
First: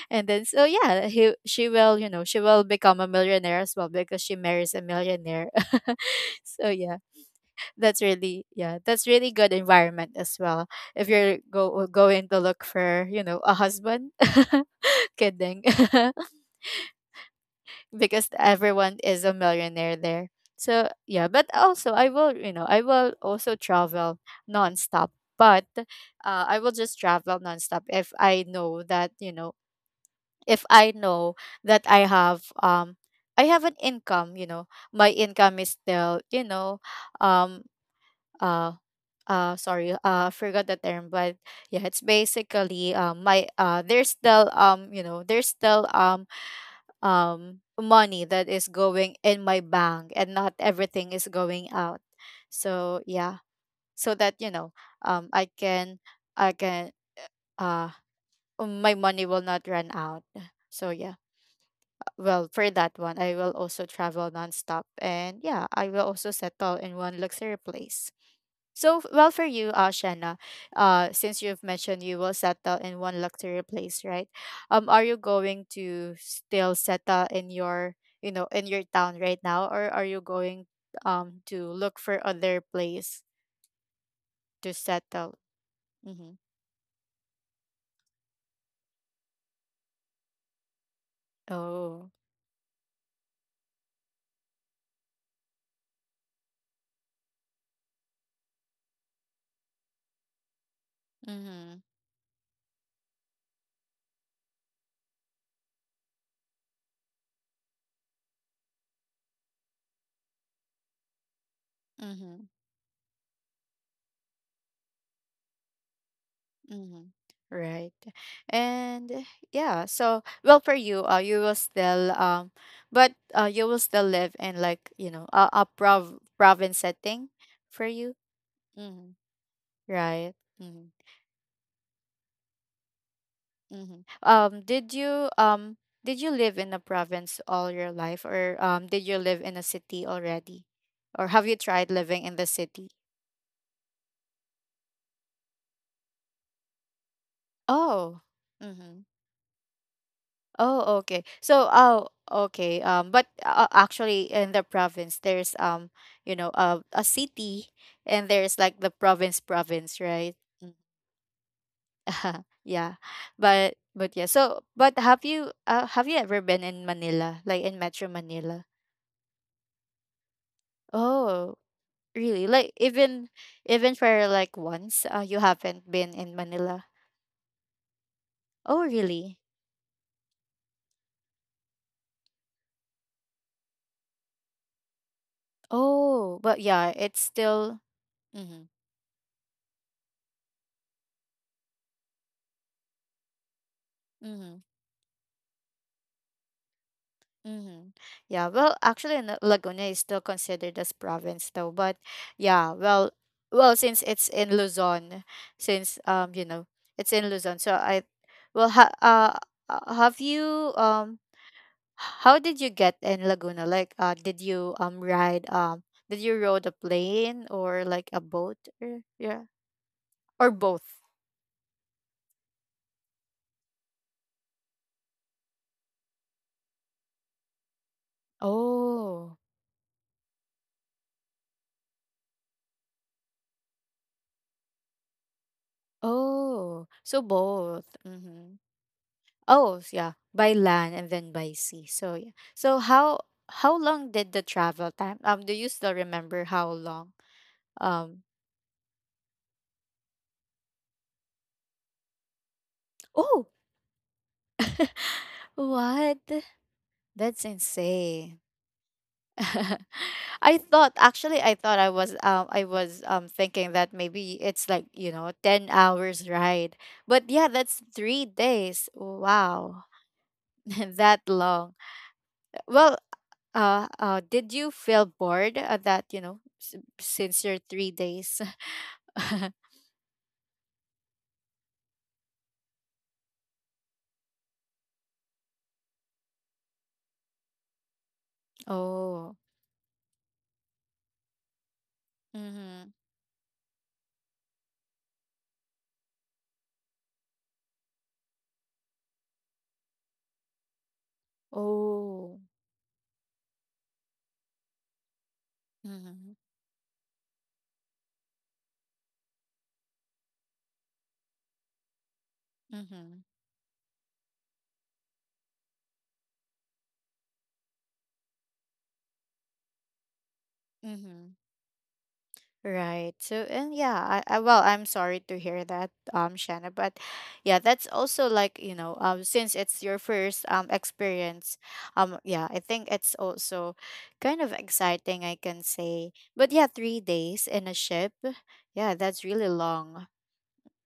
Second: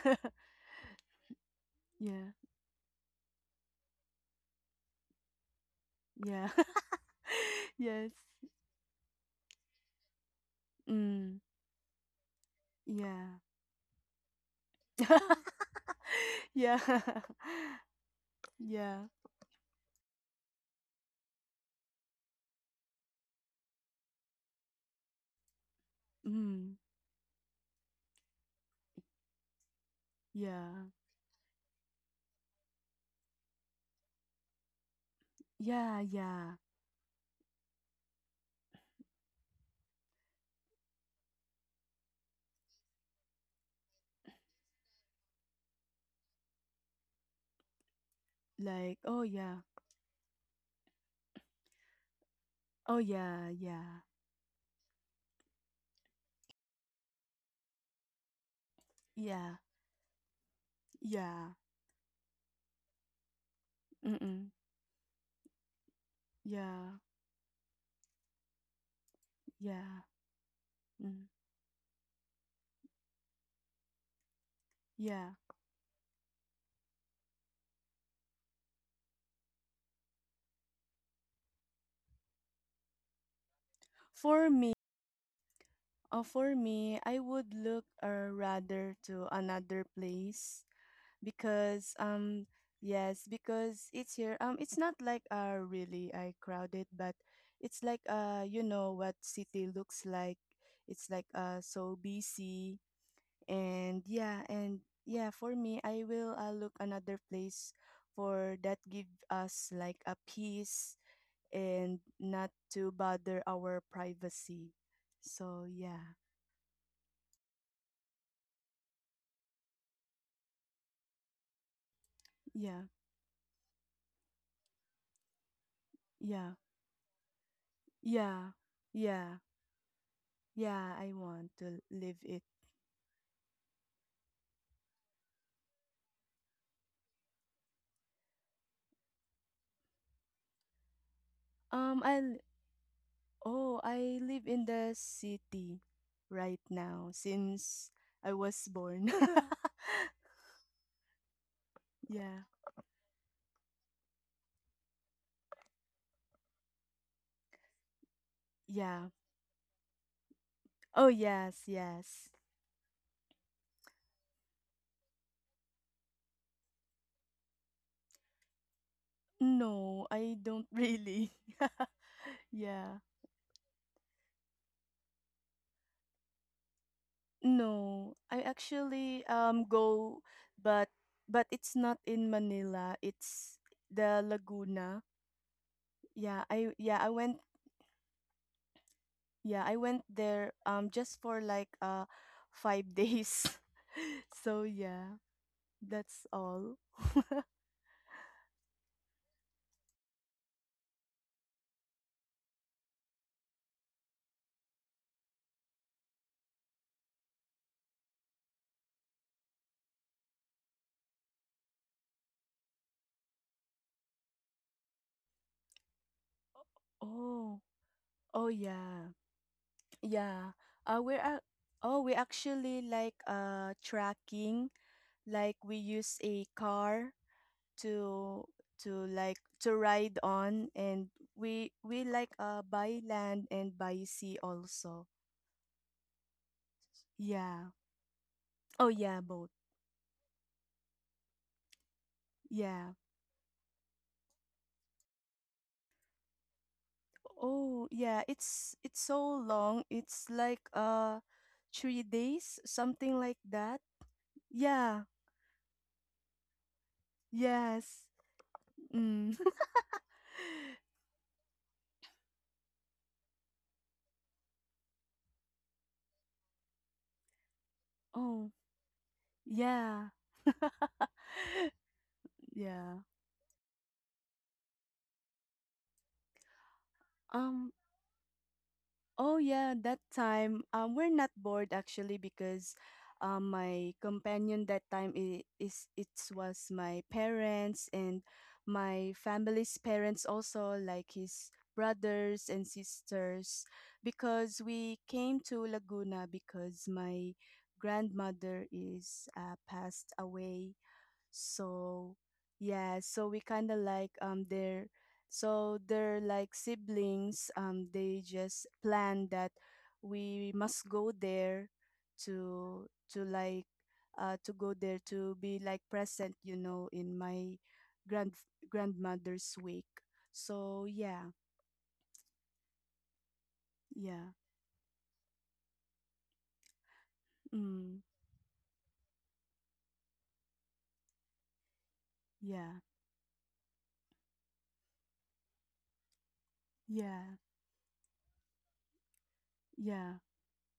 S1: and then, so yeah, he she will, you know,
S2: Yeah.
S1: she will become a millionaire as well, because she marries a millionaire.
S2: Yeah.
S1: So yeah, that's
S2: Yes.
S1: really, yeah, that's really good environment as well, if you're
S2: Mm.
S1: go going to look for, you know,
S2: Yeah.
S1: a husband. Kidding.
S2: Yeah.
S1: Because everyone
S2: Yeah.
S1: is a millionaire there. So yeah, but also I will, you know, I will also travel nonstop, but I will
S2: Mm.
S1: just travel nonstop if I know that, you know, if
S2: Yeah.
S1: I know that I have an income. You know, my income is
S2: Yeah,
S1: still, you
S2: yeah.
S1: know, um uh sorry, I forgot the term, but yeah, it's basically my there's still, you know, there's still money that is
S2: Like,
S1: going
S2: oh,
S1: in
S2: yeah.
S1: my bank and not everything is going out.
S2: Oh,
S1: So yeah,
S2: yeah, yeah.
S1: so that, you know, I can, I can, uh my money will
S2: Yeah.
S1: not run out. So yeah.
S2: Yeah.
S1: Well, for that one, I will also travel
S2: Mm-mm.
S1: nonstop. And yeah, I will also settle in
S2: Yeah.
S1: one luxury place. So, well, for you,
S2: Yeah.
S1: Shanna,
S2: Mm,
S1: since you've mentioned you will settle in one luxury place, right? Are you
S2: yeah.
S1: going to still settle in your, you know, in your town right now, or are you going to look for other place
S2: For
S1: to
S2: me,
S1: settle? Mm-hmm.
S2: for me, I would look rather to another place because
S1: Oh.
S2: yes, because it's here. It's not like really I crowded, but it's like you know what city looks like. It's like
S1: Mm-hmm.
S2: so busy and yeah, for me I will look another place for that give us like a peace and
S1: Mm-hmm.
S2: not to bother our privacy. So yeah,
S1: Mm-hmm. Right. And yeah, so well, for you, you will still
S2: yeah,
S1: but you will still live in like, you know, a
S2: yeah,
S1: province setting for you.
S2: yeah,
S1: Mm-hmm.
S2: yeah,
S1: Right. Mm-hmm.
S2: yeah. I want to live it.
S1: Mm-hmm. Um, did you live in a province all your life, or did you live in a city already? Or have you tried
S2: Um, I
S1: living in
S2: l-
S1: the city?
S2: oh, I live in the city right now since
S1: Oh.
S2: I was
S1: Mm-hmm.
S2: born.
S1: Oh, okay. So, oh,
S2: Yeah,
S1: okay. But actually, in the province, there's you know, a city, and there's like the
S2: yeah.
S1: province, province, right?
S2: Oh yes,
S1: Mm.
S2: yes.
S1: Yeah, but yeah. So, but have you ever been in Manila, like in Metro Manila?
S2: No, I don't really.
S1: Oh, really? Like
S2: Yeah.
S1: even, even for like once, you haven't been in Manila.
S2: No, I
S1: Oh,
S2: actually
S1: really?
S2: go but but it's not in Manila. It's the Laguna.
S1: Oh,
S2: Yeah,
S1: but
S2: I
S1: yeah,
S2: yeah, I
S1: it's
S2: went
S1: still. Mm-hmm.
S2: yeah, I went there just for like 5 days.
S1: Mm-hmm.
S2: So yeah, that's all.
S1: Mm-hmm. Yeah, well, actually, Laguna is still considered as province, though. But yeah, well, well, since it's in Luzon, since you know, it's in Luzon, so I, well, have you how did you get in Laguna? Like, did you ride did you rode a plane
S2: Oh.
S1: or like a
S2: Oh
S1: boat? Or,
S2: yeah.
S1: yeah, or
S2: Yeah.
S1: both.
S2: Uh we're ac- oh, we actually like tracking, we use a car to
S1: Oh,
S2: like to ride on, and we like by land and by sea also.
S1: oh, so
S2: Yeah.
S1: both. Mm-hmm.
S2: Oh yeah, boat.
S1: Oh, yeah, by land and then by sea. So yeah. So
S2: Yeah.
S1: how long did the travel time? Do you still remember how long?
S2: Oh
S1: Um,
S2: yeah, it's so long, it's like 3 days, something like
S1: oh,
S2: that. Yeah,
S1: what? That's
S2: yes.
S1: insane.
S2: Mm.
S1: I thought, actually I thought I was thinking that maybe it's like, you know, 10 hours ride. But yeah, that's 3
S2: Oh
S1: days. Wow.
S2: yeah,
S1: That long. Well,
S2: yeah.
S1: did you feel bored at that, you know, since your
S2: um
S1: 3 days?
S2: Oh yeah, that time we're not bored actually because my companion that time I- is it was my parents and my
S1: Oh.
S2: family's parents also, like his brothers and
S1: Mhm.
S2: sisters, because we came to Laguna because my grandmother is passed away. So
S1: Oh.
S2: yeah, so we kind of like they're
S1: Mhm.
S2: like siblings. They just plan that we must go there to
S1: Mhm.
S2: to like to go there to be like present, you know, in my grand grandmother's wake. So
S1: Mhm.
S2: yeah,
S1: Right. So and yeah,
S2: yeah,
S1: I well, I'm sorry to hear that, Shanna, but yeah, that's
S2: mm,
S1: also like, you know, since it's your first experience, yeah, I
S2: yeah,
S1: think it's also kind of exciting, I can say. But yeah, three
S2: yeah,
S1: days in a ship, yeah, that's really long.
S2: yeah,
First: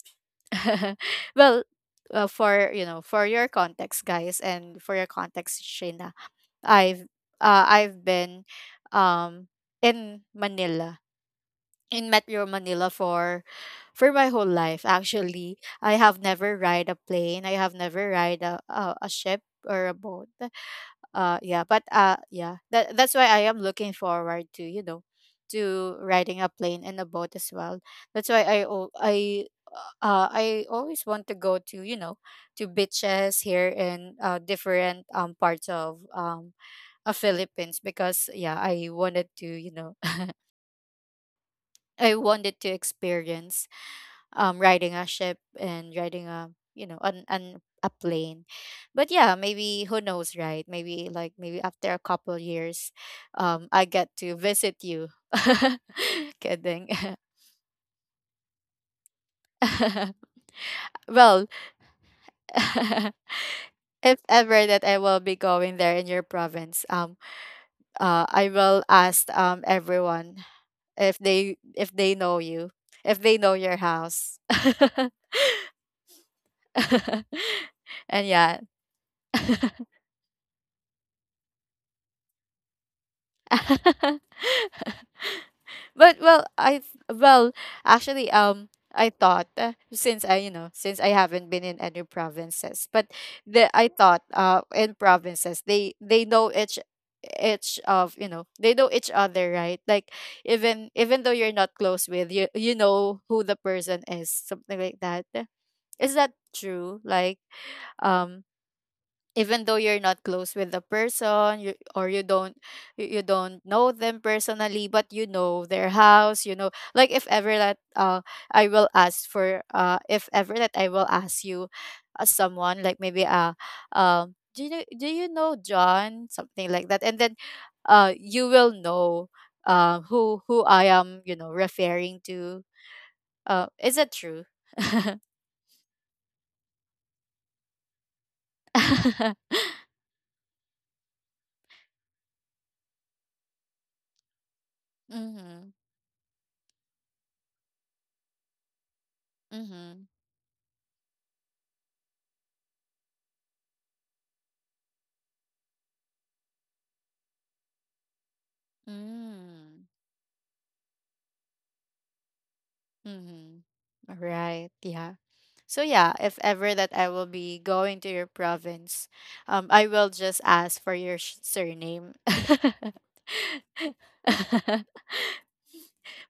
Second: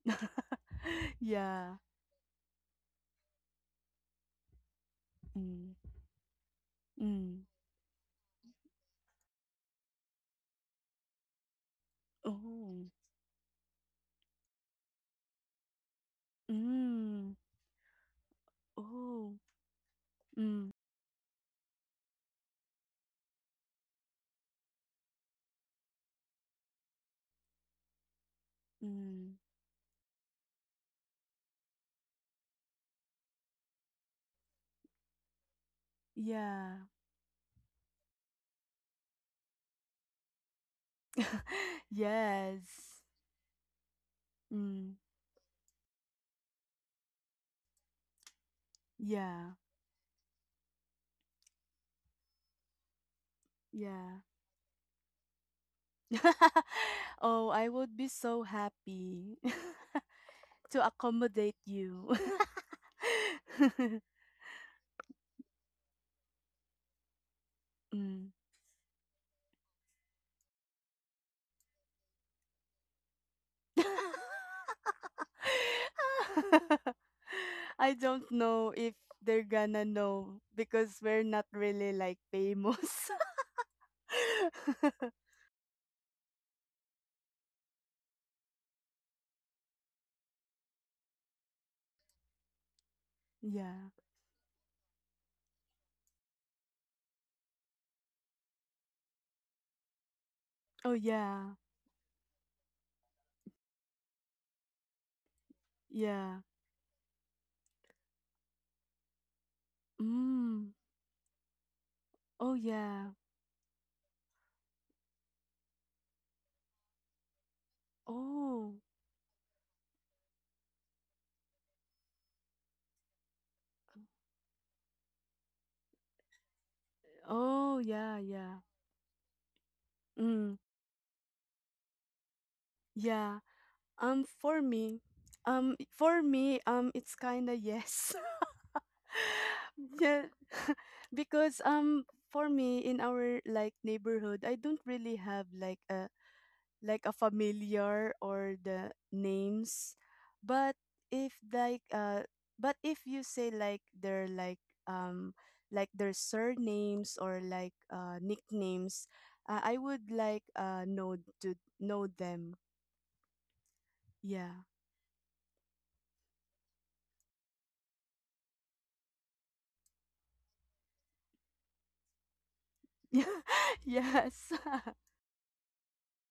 S1: Well,
S2: yeah.
S1: for you know, for your context, guys, and for your context,
S2: Mm.
S1: Shane, I've
S2: Mm.
S1: I've been um in Manila, in Metro Manila
S2: Oh.
S1: for my whole life actually. I have never ride a
S2: Mm.
S1: plane. I have never ride a
S2: Oh.
S1: ship or a boat.
S2: Mm,
S1: Yeah, but yeah. That, that's why I am looking forward to, you know, to riding a plane and a boat as well. That's why I al-
S2: mm,
S1: I always want to go to, you know, to beaches here in different parts of
S2: yeah.
S1: Philippines, because yeah, I wanted to, you know, I wanted
S2: Yes.
S1: to experience riding
S2: Mm,
S1: a ship and riding a, you know, an a plane. But yeah,
S2: yeah.
S1: maybe who knows, right? Maybe like maybe after a couple years, I get
S2: Yeah.
S1: to visit you. Kidding.
S2: Oh, I would be so happy to
S1: Well,
S2: accommodate you.
S1: if ever that I will be going there in your province,
S2: Mm.
S1: I will ask everyone if they know you, if they know your house.
S2: I don't
S1: And yeah.
S2: know if they're gonna know because we're not really like famous.
S1: But well, i, well, actually, I thought, since i, you know, since I haven't been in any provinces, but the I
S2: Yeah.
S1: thought in provinces they know each of, you know, they know each other, right? Like, even,
S2: Oh,
S1: even though you're
S2: yeah.
S1: not close with, you know who the person is, something like that. Is that
S2: Yeah.
S1: true? Like, um even though you're not close with
S2: Mm.
S1: the person, you, or you
S2: Oh,
S1: don't,
S2: yeah.
S1: you don't know them personally, but you know their house. You know, like if ever that I
S2: Oh,
S1: will ask for, if ever that I will ask you, someone, like maybe do you know John, something like that, and then
S2: oh, yeah,
S1: you
S2: yeah.
S1: will know who
S2: Mm,
S1: who I am, you know, referring to.
S2: yeah.
S1: Is that
S2: Um,
S1: true?
S2: for me, for me, it's kinda yes. Yeah, because for me in our like neighborhood, I don't really have
S1: Mm-hmm.
S2: like a familiar or the names,
S1: Mm-hmm.
S2: but if like uh if you say like their um like their surnames or like nicknames, I
S1: Mm.
S2: would like know to know them.
S1: Mm-hmm. All
S2: Yeah.
S1: right. Yeah. So yeah, if ever that I will be going to your province, I will just ask for your surname.
S2: Yes.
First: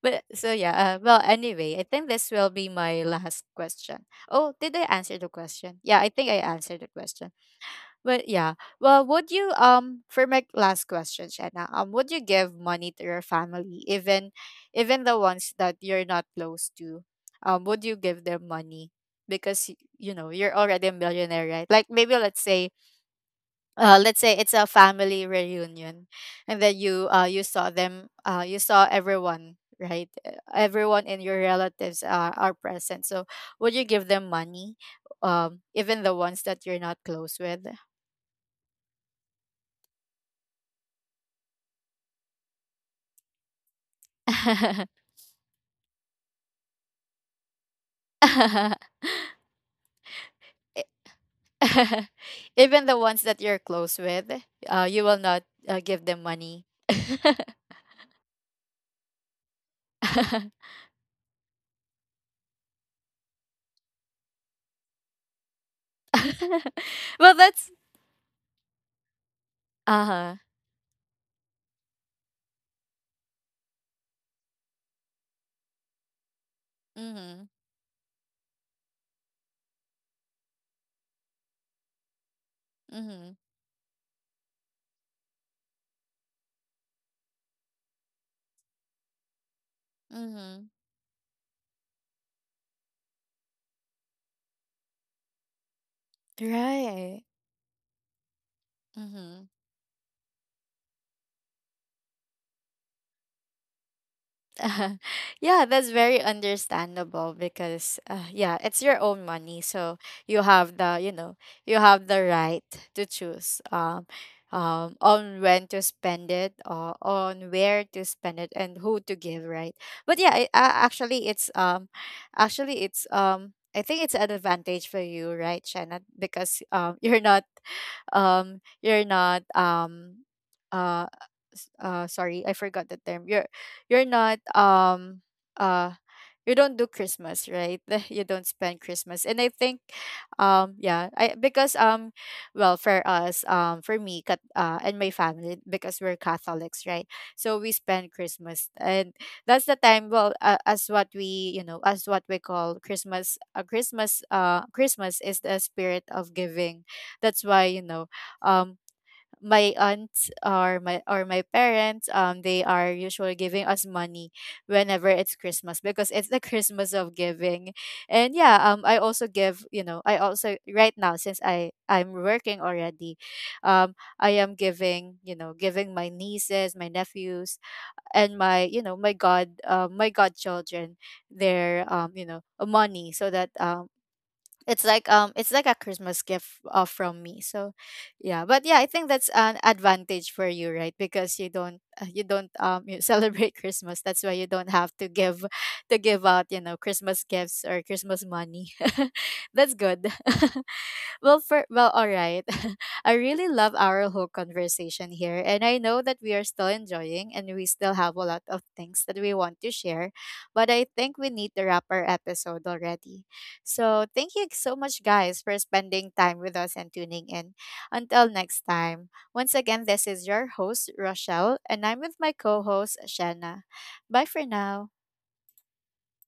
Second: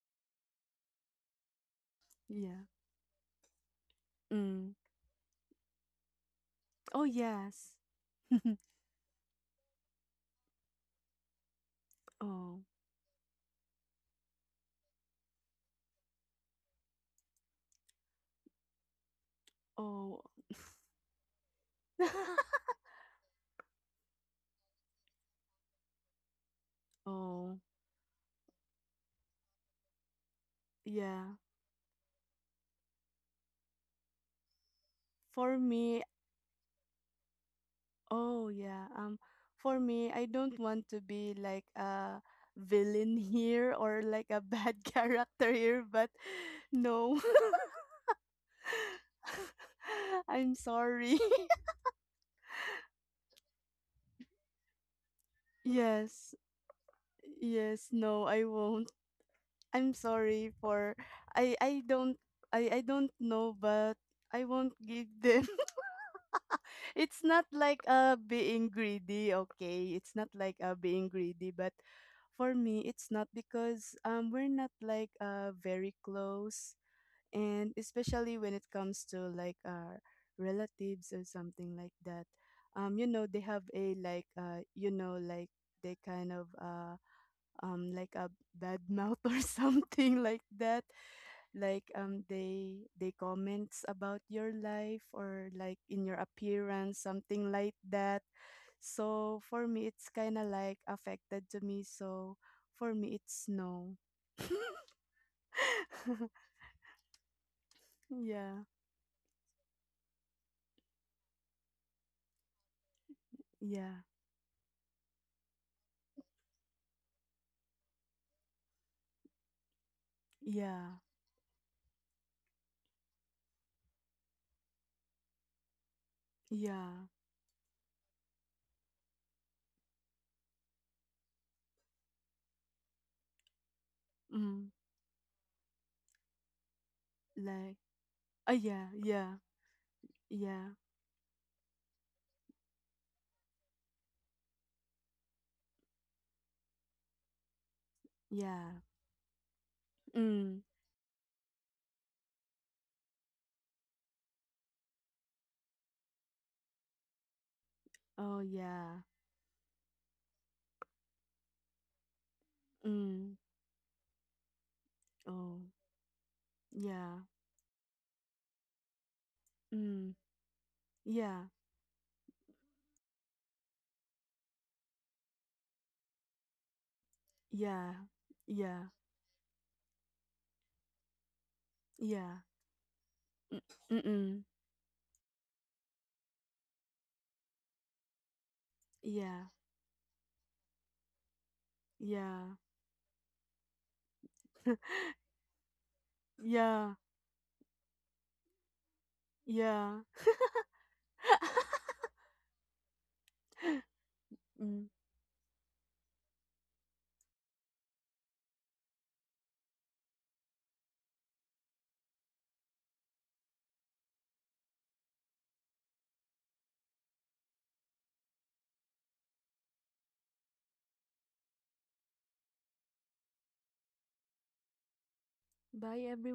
S1: But so yeah. Well, anyway, I think this will
S2: Yeah.
S1: be my last question. Oh,
S2: Mm.
S1: did I answer the question? Yeah, I think I answered the
S2: Oh
S1: question.
S2: yes.
S1: But yeah, well, would you for my last question, Shanna, would you give
S2: Oh.
S1: money to your family, even, even the ones that you're not close to, would you give them money, because you
S2: Oh.
S1: know, you're already a millionaire, right? Like maybe let's say it's a family reunion, and then you you
S2: Oh
S1: saw them, you saw everyone, right? Everyone in
S2: yeah.
S1: your relatives are present. So would you give them money,
S2: for
S1: even
S2: me
S1: the ones that you're not close with?
S2: Oh yeah. I don't want to be like a villain here or like a bad character here, but no. I'm sorry.
S1: Even the ones that you're close with, you will not, give them
S2: Yes.
S1: money.
S2: Yes, no, I won't. I'm sorry for I I don't I don't know, but I won't give them. It's
S1: Well,
S2: not
S1: that's,
S2: like being greedy, okay,
S1: uh
S2: it's not
S1: huh.
S2: like being greedy, but for me it's not because we're not like very close,
S1: Mhm.
S2: and especially when it comes to like our relatives or something like that. You know,
S1: Mhm.
S2: they have a like they kind of like a bad mouth or something like
S1: Mhm.
S2: that. Like they comments about your life or like in your appearance,
S1: Right.
S2: something like that. So
S1: Mhm.
S2: for me it's kind of like affected to me, so for me it's no.
S1: Yeah, that's very understandable, because
S2: Yeah,
S1: yeah, it's your own money, so you have the, you know, you have the right to choose
S2: yeah,
S1: on when to spend it, or on where to spend it, and who to give, right. But yeah, it,
S2: yeah,
S1: actually it's I think it's an advantage for you, right, Shannon? Because
S2: yeah.
S1: you're not uh sorry, I forgot the term, you're not
S2: Mm.
S1: uh you don't do Christmas,
S2: Like,
S1: right? You don't
S2: oh
S1: spend
S2: yeah,
S1: Christmas,
S2: yeah,
S1: and I think
S2: yeah,
S1: yeah, I because well, for us, for me, cat and my family, because we're Catholics, right, so we spend
S2: yeah.
S1: Christmas, and that's the time, well,
S2: Mm.
S1: as what we, you know, as what we call Christmas, Christmas is the spirit of giving. That's why, you know,
S2: Oh
S1: um
S2: yeah.
S1: my aunts or my, or my parents, they are usually
S2: Mm.
S1: giving us money whenever it's
S2: Oh
S1: Christmas, because it's the Christmas of
S2: yeah.
S1: giving. And yeah, I also give, you know,
S2: Mm,
S1: I also right now, since
S2: yeah,
S1: I'm working already, um I am giving, you know, giving my nieces, my nephews
S2: yeah,
S1: and my, you
S2: yeah,
S1: know, my godchildren their you
S2: yeah.
S1: know, money, so that
S2: Mm-mm,
S1: it's like a Christmas gift, from me. So yeah, but yeah, I think that's
S2: yeah,
S1: an advantage for you, right? Because you don't, you
S2: yeah.
S1: don't, you celebrate Christmas, that's why you don't have to give, to give out, you know,
S2: Yeah,
S1: Christmas gifts or Christmas money. That's
S2: yeah.
S1: good. Well, for well, all right. I really love our whole
S2: Mm.
S1: conversation here, and I know that we are still enjoying, and we still have a lot of things that we want to share. But I think we need to wrap our episode already. So thank you so much, guys, for spending time with us and tuning in. Until next time. Once again, this is your host Rochelle, and I'm with my co-host Shanna. Bye for now.
S2: Bye, everyone.